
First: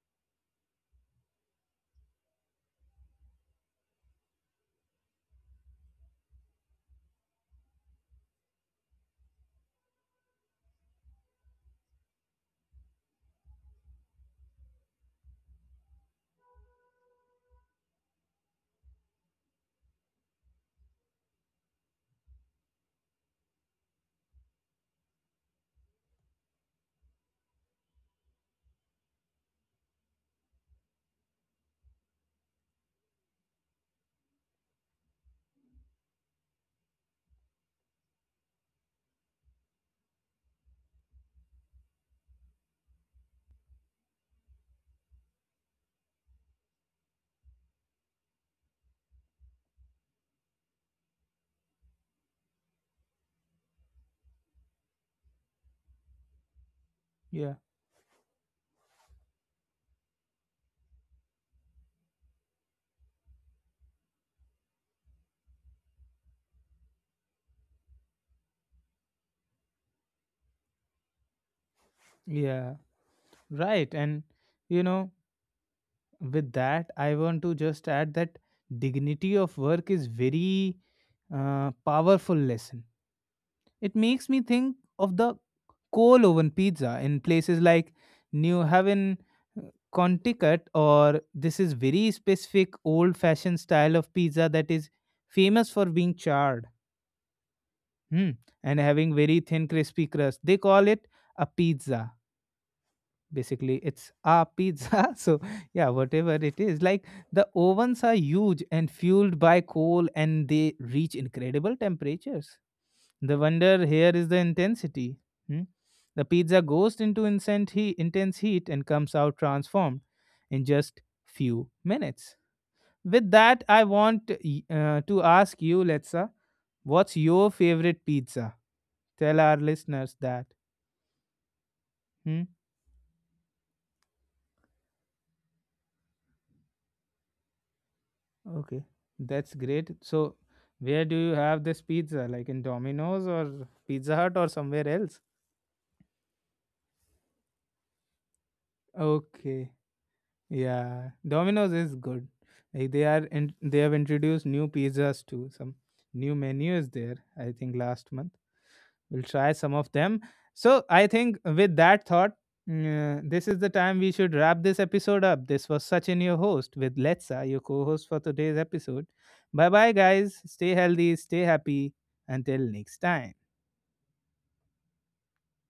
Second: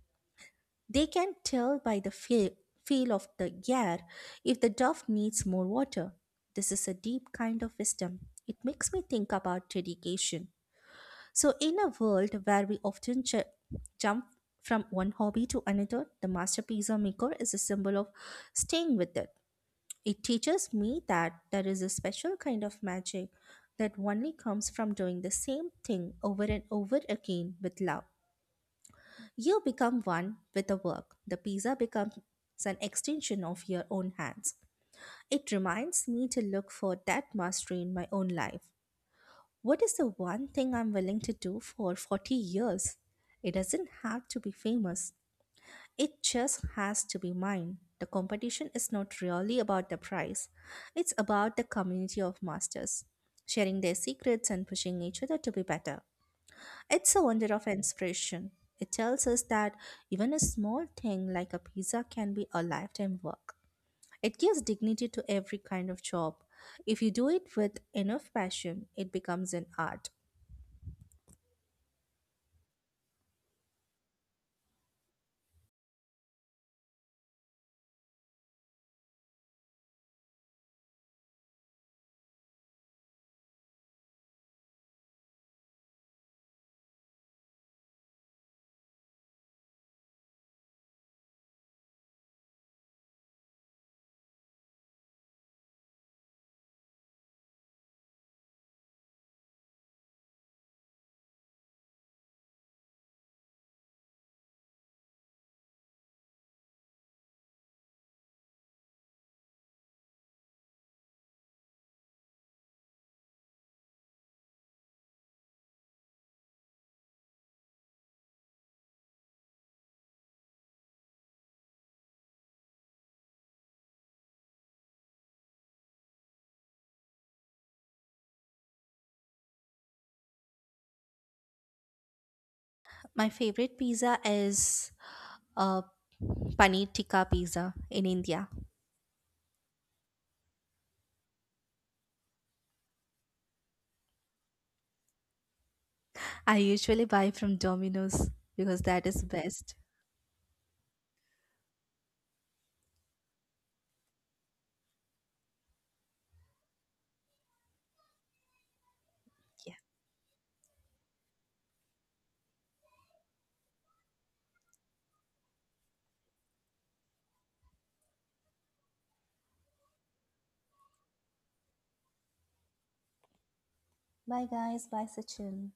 [SPEAKER 2] they can tell by the feel of the air if the duff needs more water. This is a deep kind of wisdom. It makes me think about dedication. So, in a world where we often jump from one hobby to another, the master pizza maker is a symbol of staying with it. It teaches me that there is a special kind of magic that only comes from doing the same thing over and over again with love. You become one with the work. The pizza becomes an extension of your own hands. It reminds me to look for that mastery in my own life. What is the one thing I'm willing to do for 40 years? It doesn't have to be famous. It just has to be mine. The competition is not really about the prize, it's about the community of masters, sharing their secrets and pushing each other to be better. It's a wonder
[SPEAKER 1] Yeah.
[SPEAKER 2] of inspiration. It tells us that even a small thing like a pizza can be a lifetime work. It gives dignity to every kind of job. If you do it with enough passion, it becomes an art.
[SPEAKER 1] Yeah. Right. And, you know, with that I want to just add that dignity of work is very powerful lesson. It makes me think of the coal oven pizza in places like New Haven, uh, Connecticut. Or this is very specific old fashioned style of pizza that is famous for being charred, hmm, and having very thin crispy crust. They call it a pizza. Basically it's a pizza so yeah, whatever it is, like, the ovens are huge and fueled by coal and they reach incredible temperatures. The wonder here is the intensity. Hmm? The pizza goes into intense heat and comes out transformed in just few minutes. With that I want to ask you, Letsa, what's your favorite pizza? Tell our listeners that. Hmm?
[SPEAKER 2] My favorite pizza is uh, paneer tikka pizza in India.
[SPEAKER 1] Okay, that's great. So, where do you have this pizza? Like in Domino's or Pizza Hut or somewhere else?
[SPEAKER 2] I usually buy from Domino's because that is
[SPEAKER 1] Okay,
[SPEAKER 2] best.
[SPEAKER 1] yeah, Domino's is good. Like they are in, they have introduced new pizzas too. Some new menu is there. I think last month. We'll try
[SPEAKER 2] Yeah.
[SPEAKER 1] some of them. So I think with that thought, this is the time we should wrap this episode up. This was Sachin, your host, with Letsa, your co host for today's episode. Bye bye, guys. Stay healthy, stay happy. Until next time.
[SPEAKER 2] Bye, guys. Bye, Sachin.